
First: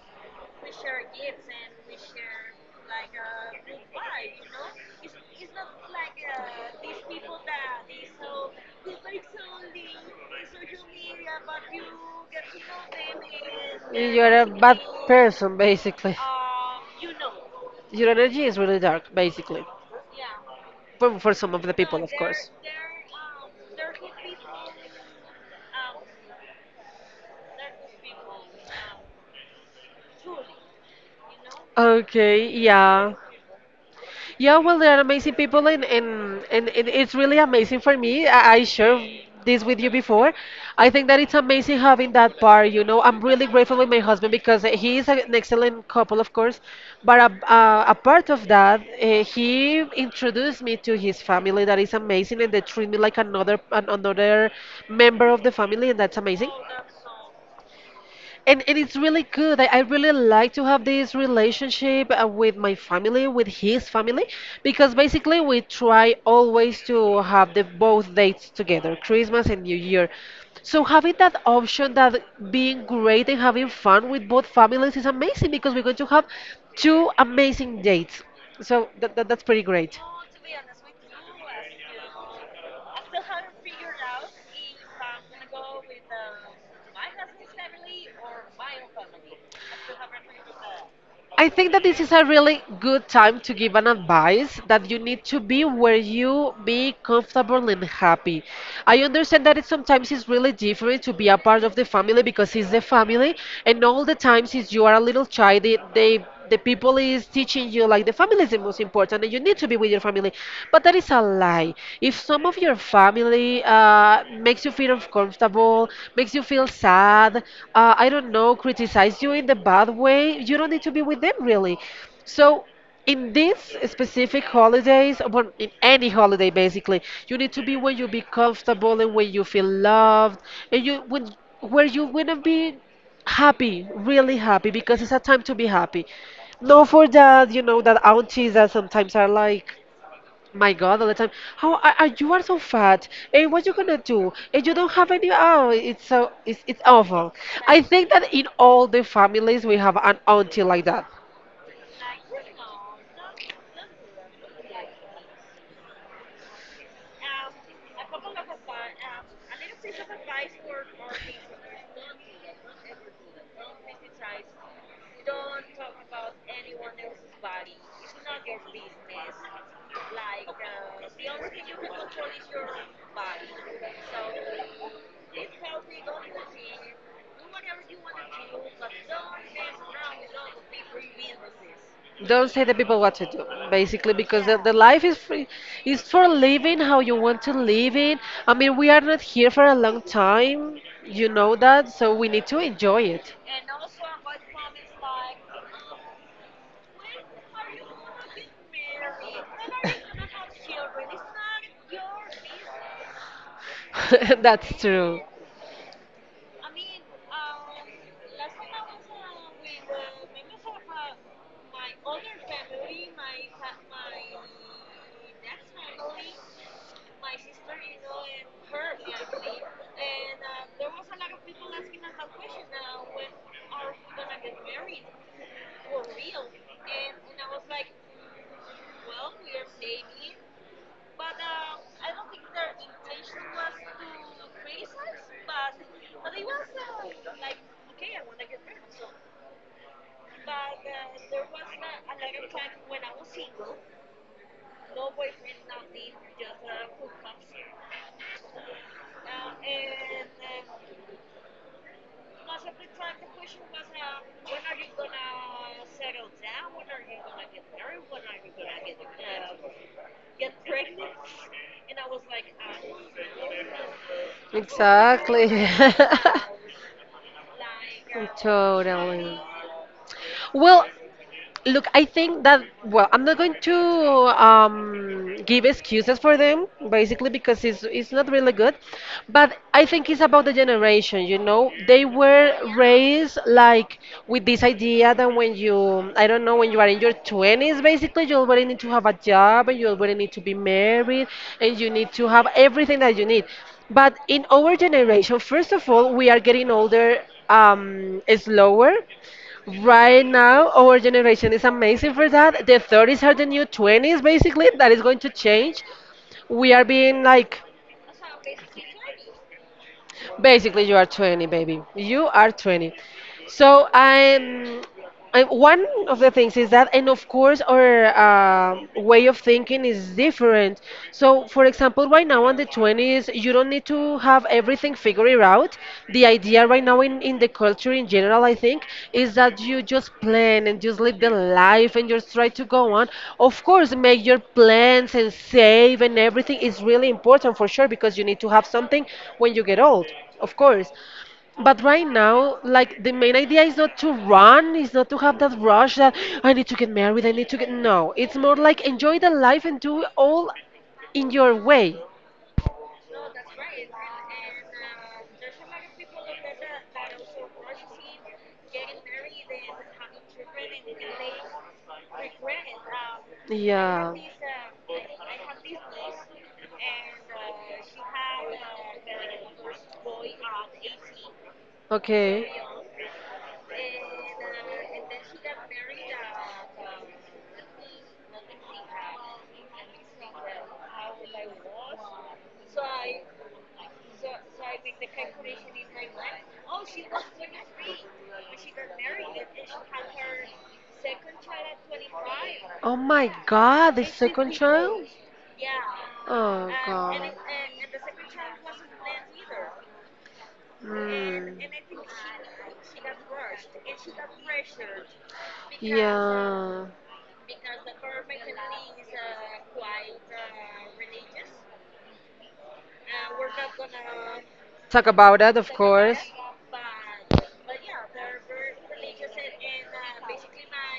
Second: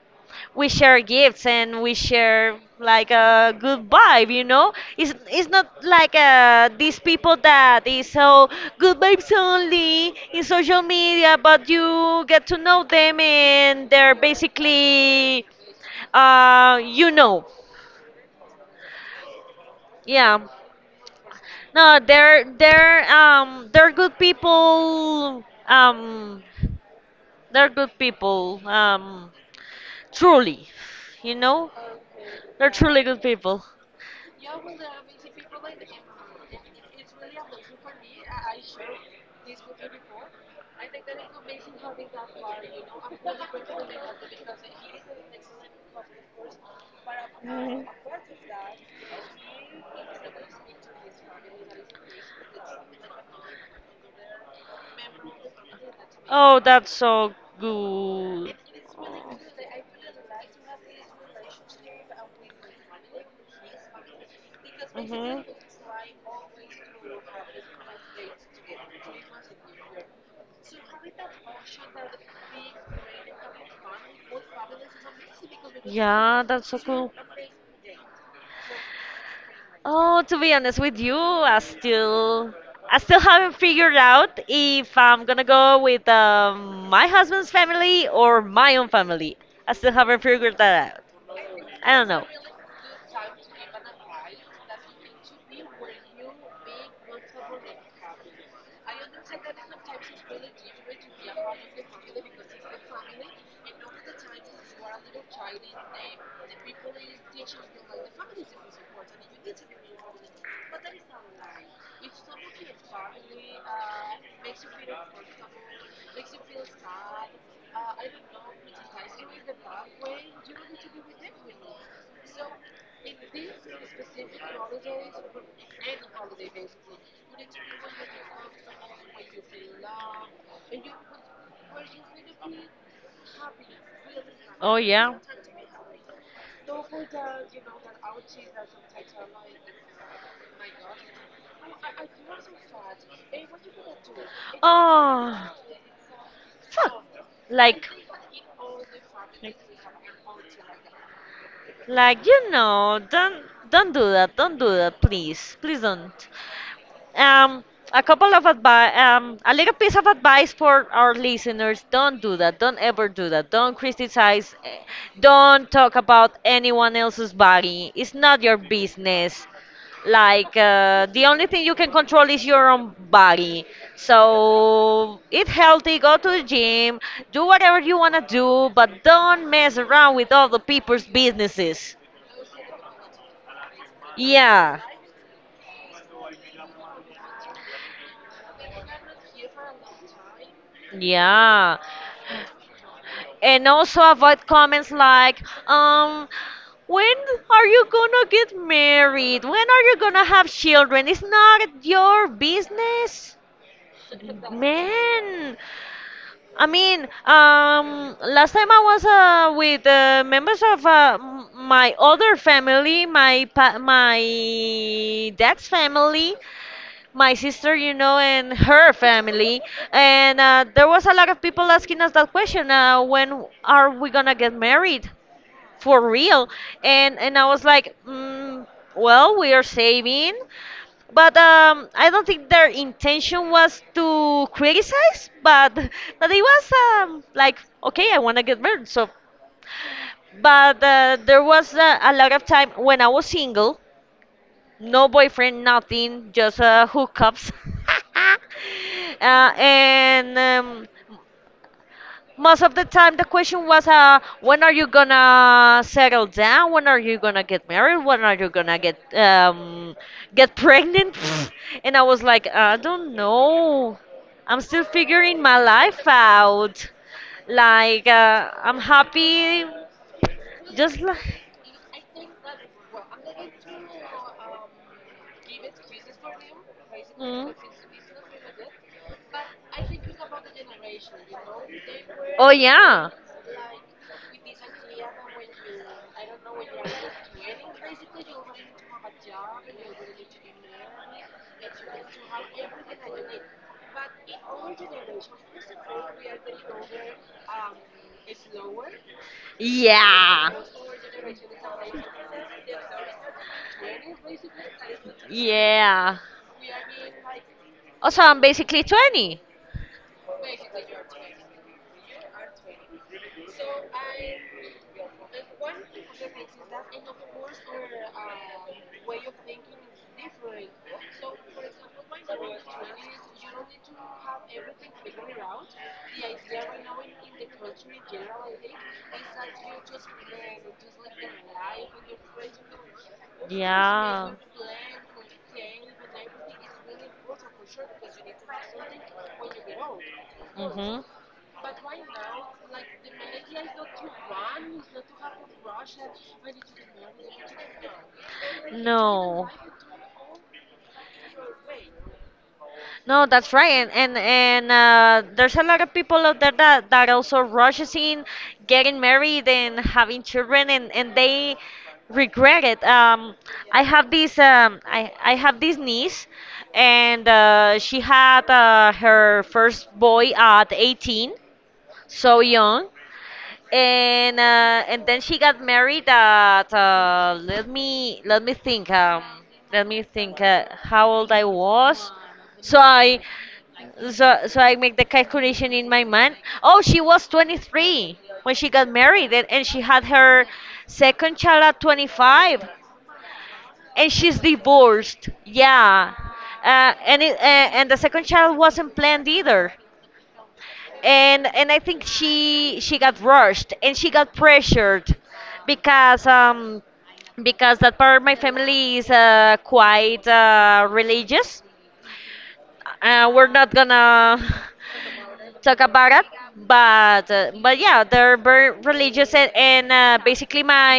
Speaker 1: we share gifts, and we share like a good vibe, you know. it's it's not like uh these people that is so good vibes only in social media, but you get to know them and they're
Speaker 2: You're a bad
Speaker 1: basically
Speaker 2: person, basically.
Speaker 1: uh you know,
Speaker 2: Your energy is really dark, basically.
Speaker 1: yeah.
Speaker 2: For, for some of the
Speaker 1: No,
Speaker 2: people, of
Speaker 1: they're
Speaker 2: course.
Speaker 1: they're um they're good people. Um, they're good people. Um, truly, you know,
Speaker 2: Okay,
Speaker 1: they're truly
Speaker 2: yeah.
Speaker 1: good people.
Speaker 2: Yeah, well, they are amazing people, and, and, and, and it's really amazing for me. I, I shared this with you before. I think that it's amazing having that part. You know, I'm really grateful with my husband because he is an excellent couple, of course. But a, uh, a part of that, uh, he introduced me to his family. That is amazing, and they treat me like another an, another member of the family, and that's amazing.
Speaker 1: Oh, that's so good.
Speaker 2: And, and it's really good. I, I really like to have this relationship uh, with my family, with his family, because basically
Speaker 1: Hmm.
Speaker 2: we try always to have the both dates together, Christmas and New Year. So having that option that being great and having fun with both families is amazing because we're going to have
Speaker 1: Yeah, that's so
Speaker 2: two
Speaker 1: cool.
Speaker 2: amazing dates. So that, that, that's pretty great.
Speaker 1: Oh, to be honest with you, I still I still haven't figured out if I'm gonna go with um, my husband's family or my own family. I still haven't figured that out.
Speaker 2: I think that
Speaker 1: I
Speaker 2: this
Speaker 1: don't
Speaker 2: is a
Speaker 1: know.
Speaker 2: really good time to give an advice that you need to be where you be comfortable and happy. I understand that it sometimes is really different to be a part of the family because it's the family, and all the times since you are a little child, they, they the people is teaching you like the family is the most important and you need to be with your family but that is a lie if some of your family uh, makes you feel uncomfortable makes you feel sad uh, I don't know criticize you in the bad way you don't need to be with them really so in these specific holidays, well, in any holiday basically, you need to be where you be comfortable and where you feel loved, and you when where you wanna be happy, really happy,
Speaker 1: Oh
Speaker 2: because it's
Speaker 1: yeah.
Speaker 2: a time to be happy. Not for that, you know, that aunties that sometimes are like, my God, all the time, how are, are you are so fat, and what you gonna do, and you don't have any.
Speaker 1: Oh,
Speaker 2: Oh, it's so it's it's
Speaker 1: fuck.
Speaker 2: awful. I
Speaker 1: Like,
Speaker 2: think that in all the families we have an auntie like that.
Speaker 1: like you know, don't don't do that. Don't do that, please. Please don't. Um, a couple of advice, um, a little piece of advice for our listeners: don't do that. Don't ever do that. Don't criticize. eh, Don't talk about anyone else's body. It's not your business. Like uh, the only thing you can control is your own body. So eat healthy, go to the gym, do whatever you wanna do, but don't mess around with other people's businesses.
Speaker 2: Don't say the people what to do, basically, because the, the
Speaker 1: Yeah.
Speaker 2: life is free, is for living how you want to live it. I mean, we are not here for a long time, you know
Speaker 1: Yeah.
Speaker 2: that, so we need to enjoy it.
Speaker 1: And also avoid comments like, um, when are you gonna get married? When are you gonna have children? It's not your business.
Speaker 2: That's true.
Speaker 1: Man, I mean, um, last time I was uh, with uh, members of uh, m- my other family, my pa- my dad's family, my sister, you know, and her family, and uh, there was a lot of people asking us that question: uh, when are we gonna get married? For real. And and I was like, mm, well, we are saving, but um, I don't think their intention was to criticize, but but it was, um, like, okay, I want to get married, so. But uh, there was uh, a lot of time when I was single. No boyfriend, nothing, just uh, hookups. uh, and um, Most of the time the question was, uh, when are you gonna settle down, when are you gonna get married, when are you gonna get um, get pregnant? And I was like, I don't know, I'm still figuring my
Speaker 2: Exactly.
Speaker 1: life out. like uh, I'm
Speaker 2: Totally.
Speaker 1: happy.
Speaker 2: Well,
Speaker 1: Just like.
Speaker 2: look, I think that, well, I'm not going to um, give excuses for them, basically,
Speaker 1: Mm.
Speaker 2: because it's, it's not really good. But I think it's about the generation, you know? They
Speaker 1: Oh
Speaker 2: were
Speaker 1: yeah,
Speaker 2: raised like with this idea that when you, I don't know, when you are in your twenties, basically, you already need to have a job and you already need to be married and you need to have everything that you need. But in our generation, first of all, we are getting older um, slower. Right
Speaker 1: yeah,
Speaker 2: now, our generation is amazing for that. The thirties are the new twenties, basically. That is going to change.
Speaker 1: yeah.
Speaker 2: We are being like,
Speaker 1: Oh, so I'm basically twenty.
Speaker 2: basically, you are twenty, baby. You are twenty. So I'm. I, one of the things is that, and of course, our uh, way of thinking is different. So, for example, right now on the twenties, you don't need to have everything figured out. The idea right now in, in the culture in general, I think, is that you just plan and just live the life and just try to go on. Of course, make your plans and save and everything is really important for sure because you need to have something
Speaker 1: Of
Speaker 2: when you
Speaker 1: course.
Speaker 2: get old, of course.
Speaker 1: Mhm.
Speaker 2: But right now, like the main idea is not to run, is not to have that rush that I need to get married, I need to get. No, it's more like enjoy the life and do it all in your way.
Speaker 1: No, that's right, and and, and uh, there's a lot of people out there that, that also rushes in, getting married and having children, and, and they regret it. Um, I have
Speaker 2: Yeah.
Speaker 1: this um, I I have this niece, and uh, she had uh, her first boy at eighteen. So
Speaker 2: Okay.
Speaker 1: young. And uh, and then she got married at uh, let me let me think um let me think uh, how old I was. So I so so I make the calculation in my mind. Oh, she was twenty-three when she got married, and, and she had her second child at twenty-five,
Speaker 2: Oh my god, the
Speaker 1: and she's
Speaker 2: second child?
Speaker 1: divorced. Yeah.
Speaker 2: Oh
Speaker 1: uh, and
Speaker 2: god.
Speaker 1: it, uh, and the second child wasn't planned either. And and I think she she got rushed and she got pressured, because um because that part of my family is uh, quite uh, religious. Uh, we're not gonna
Speaker 2: Talk about that, of
Speaker 1: talk about
Speaker 2: course.
Speaker 1: it, but uh, but yeah, they're very religious, and, and uh, basically my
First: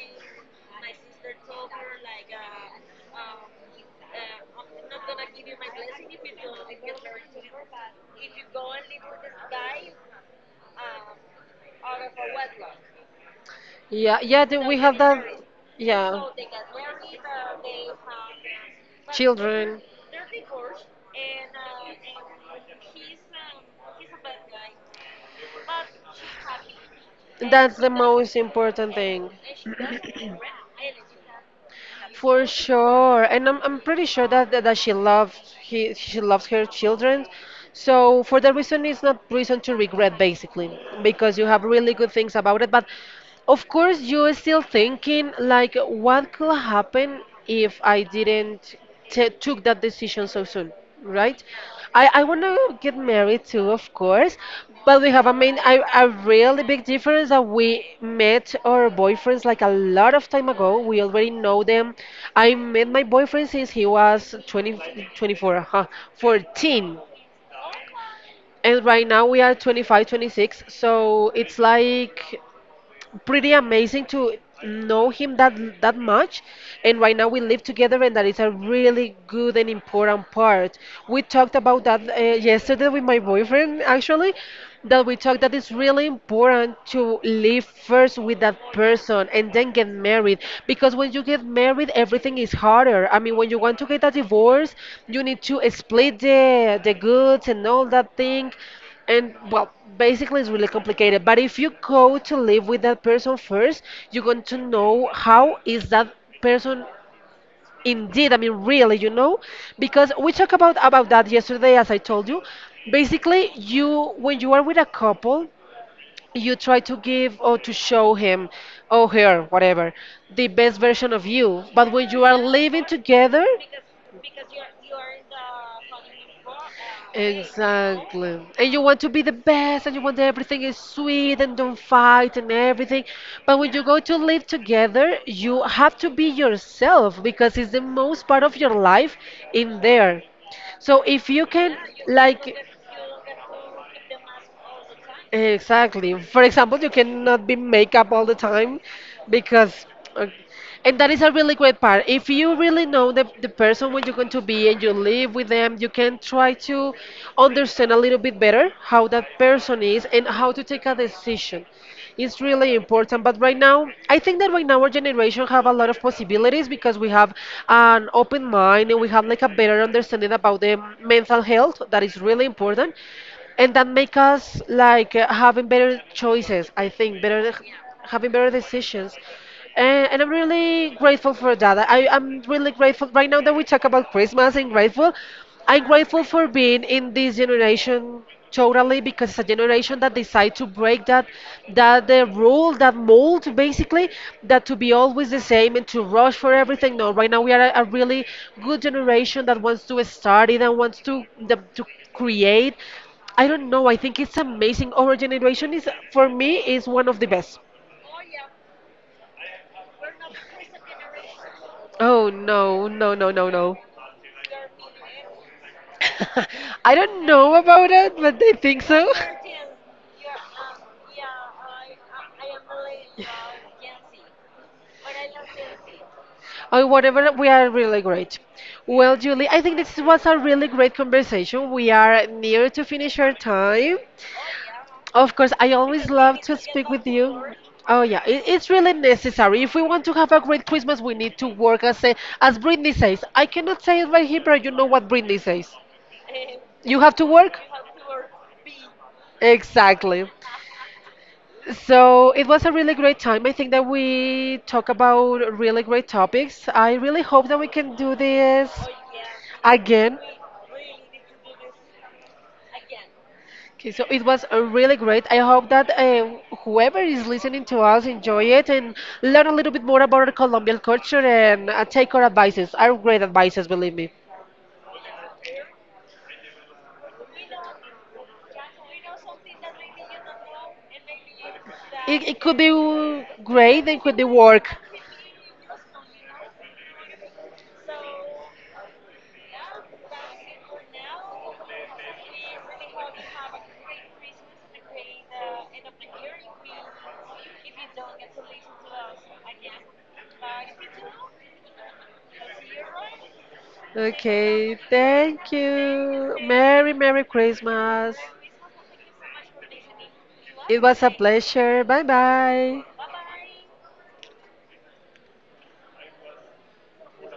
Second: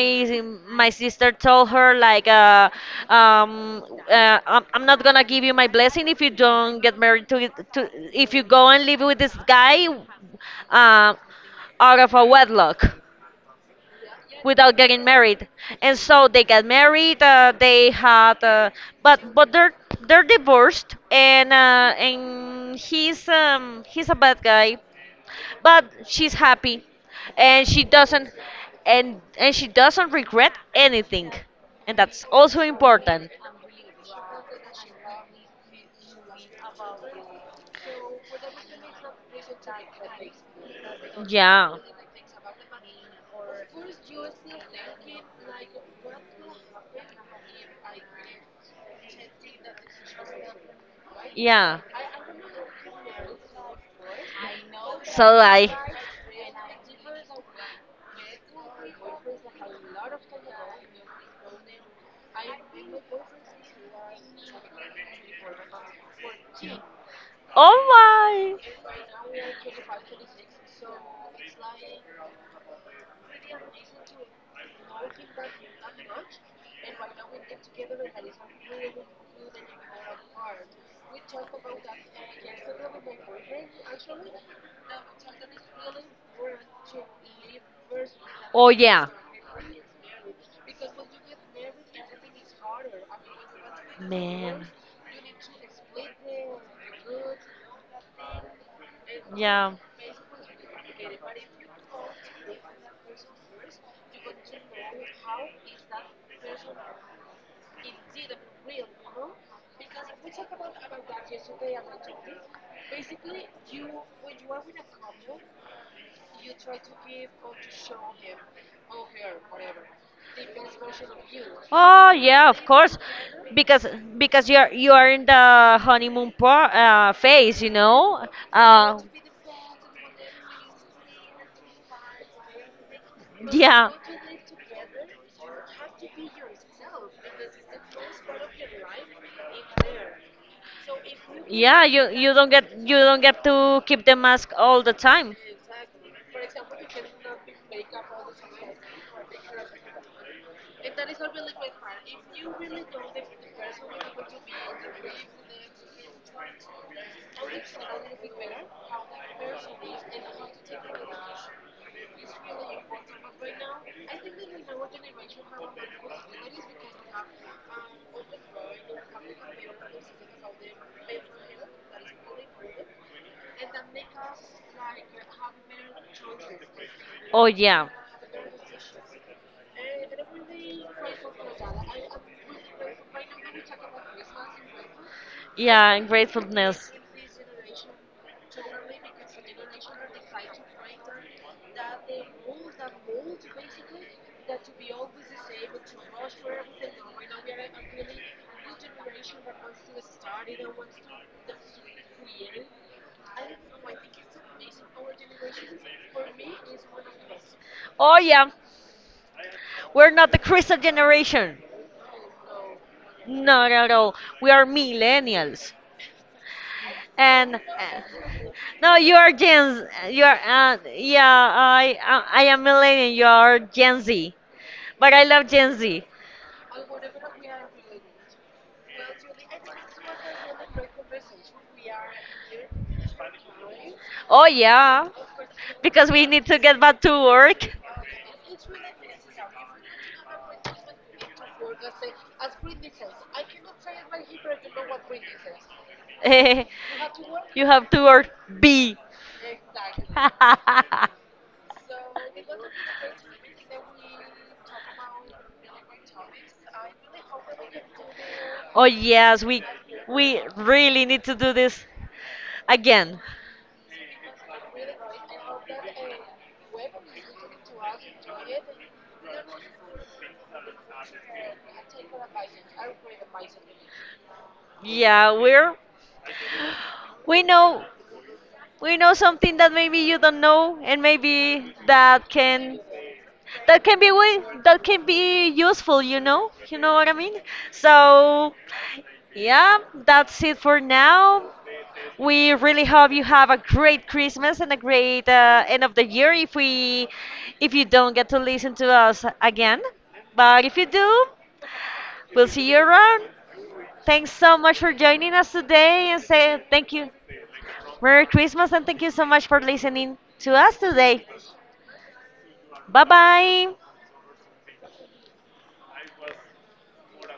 Speaker 1: my sister told her like, uh, um, uh, I'm I'm not gonna give you my blessing if you don't get married, to to if you go and live with this guy, uh, out of a wedlock,
Speaker 2: Yeah, yeah, do we
Speaker 1: without
Speaker 2: have
Speaker 1: getting
Speaker 2: that.
Speaker 1: married. And
Speaker 2: Yeah.
Speaker 1: so they got married. Uh, they had, uh, but but they're
Speaker 2: Children.
Speaker 1: they're divorced, and uh, and he's um he's a bad guy, but she's happy, and
Speaker 2: That's
Speaker 1: she
Speaker 2: the
Speaker 1: doesn't,
Speaker 2: most important
Speaker 1: and
Speaker 2: thing.
Speaker 1: and she doesn't regret anything, and that's
Speaker 2: For
Speaker 1: also
Speaker 2: sure,
Speaker 1: important.
Speaker 2: and I'm, I'm pretty sure that that that she loves he she loves her children. So for that reason, it's not reason to regret basically because you have
Speaker 1: Yeah.
Speaker 2: really good things about it. But of course, you are still thinking like, what could happen if I didn't t took that decision so soon, right?
Speaker 1: Yeah.
Speaker 2: I, I want to get married too, of course, but we have
Speaker 1: So
Speaker 2: a main
Speaker 1: I.
Speaker 2: a, a really big difference that we met our boyfriends like a lot of time ago. We already know them. I met my boyfriend since he was twenty, twenty-four, huh, fourteen.
Speaker 1: Oh
Speaker 2: And right now we are twenty five twenty six. So it's like pretty amazing to know him that that much, and right now we live together and that is a really good and important part. We
Speaker 1: my.
Speaker 2: talked about that uh, yesterday with my boyfriend, actually, that we talked that it's really important to live first with that
Speaker 1: Oh yeah,
Speaker 2: person and then get married, because when you get married everything is harder. I mean, when you want to get a
Speaker 1: man.
Speaker 2: divorce, you need to split the the goods and all that thing. And well,
Speaker 1: Yeah.
Speaker 2: basically, it's really complicated. But if you go to live with that person first, you're going to know how is that person indeed. I mean, really, you know, because we talked about about that yesterday, as I told you. Basically, you when you are with a couple, you try to give or to show him or her, whatever, the best version of you. But when
Speaker 1: Oh
Speaker 2: you are
Speaker 1: yeah, of
Speaker 2: living
Speaker 1: course,
Speaker 2: together,
Speaker 1: because because you're you are in the honeymoon pro, uh, phase, you know.
Speaker 2: exactly. And you
Speaker 1: Uh,
Speaker 2: want to be the best and you want everything is sweet and don't fight and everything. But when you
Speaker 1: yeah.
Speaker 2: go to live together, you have to be yourself because it's the most part of your life in there. So if you can
Speaker 1: Yeah, you you don't
Speaker 2: like,
Speaker 1: get, you don't get to keep the mask all the time.
Speaker 2: exactly. For example, you cannot be makeup all the time because, uh, and that is a really great part. If you really know the, the person where you're going to be and you live with them, you can try to understand a little bit better how that person is and how to take a decision. It's really important. But right now, I think that right now our generation have a lot of possibilities because we have an open mind and we have like a better understanding about the mental health that is really important and that make us like uh, having better choices, I think,
Speaker 1: Oh
Speaker 2: better
Speaker 1: yeah.
Speaker 2: having better decisions. and, and I'm really grateful for that. I, i'm really grateful right now that we talk about Christmas and grateful. I'm
Speaker 1: Yeah, and
Speaker 2: grateful for being
Speaker 1: gratefulness.
Speaker 2: in this generation totally because it's a generation that decide to break that that the rule, that mold basically, that to be always the same and to rush for everything. No, right now we are a, a really good generation that wants to study, that wants to that, to create. I don't know. I think it's amazing. Our generation is, for me, is one of the best.
Speaker 1: Oh yeah, we're not the crystal generation.
Speaker 2: Oh no, no, no, no,
Speaker 1: Not
Speaker 2: no.
Speaker 1: at all. We are millennials.
Speaker 2: I don't know
Speaker 1: And uh,
Speaker 2: about it, but I think
Speaker 1: No,
Speaker 2: so.
Speaker 1: you are Gen. You are uh, yeah. I I I am millennial. You are Gen Z, but I love Gen Z.
Speaker 2: Oh, whatever, we are really great. Well, Julie, I think this was a really great conversation. We are near to finish our time.
Speaker 1: Oh yeah,
Speaker 2: Of course, I always
Speaker 1: because we
Speaker 2: love
Speaker 1: need
Speaker 2: to
Speaker 1: to get
Speaker 2: speak
Speaker 1: back
Speaker 2: with
Speaker 1: to
Speaker 2: you.
Speaker 1: work.
Speaker 2: Oh yeah, it, it's really necessary. If we want to have a great Christmas, we need to work as a, as Britney says. I cannot say it right here, but you know what Britney says. You have to work.
Speaker 1: You have to work. B.
Speaker 2: Exactly. So it was a really great time. I think that we talk about really great topics. I really hope that we can do this
Speaker 1: Oh yes, we
Speaker 2: again.
Speaker 1: we really need to do this again.
Speaker 2: Okay, so it was uh, really great. I hope that uh, whoever is listening to us enjoy it and learn a little bit more about our Colombian culture and uh, take our advices. Our great advices, believe me.
Speaker 1: Yeah, we're we know, we know something that maybe you don't know, and maybe
Speaker 2: It,
Speaker 1: that
Speaker 2: it could be
Speaker 1: can, that
Speaker 2: great
Speaker 1: can
Speaker 2: and
Speaker 1: be
Speaker 2: could be
Speaker 1: way,
Speaker 2: work.
Speaker 1: that can be useful, you know, you know what I mean, so yeah, that's it for now. We really hope you have a great Christmas and a great uh, end of the year, if we, if you don't get to listen to us again, but if you do, we'll see you around. Thanks so
Speaker 2: Okay,
Speaker 1: much for joining
Speaker 2: thank
Speaker 1: us today, and
Speaker 2: you.
Speaker 1: say thank
Speaker 2: Merry,
Speaker 1: you.
Speaker 2: Merry Christmas.
Speaker 1: Merry Christmas, and thank you so much for listening to us
Speaker 2: It was a
Speaker 1: today.
Speaker 2: pleasure. Bye bye.
Speaker 1: Bye bye.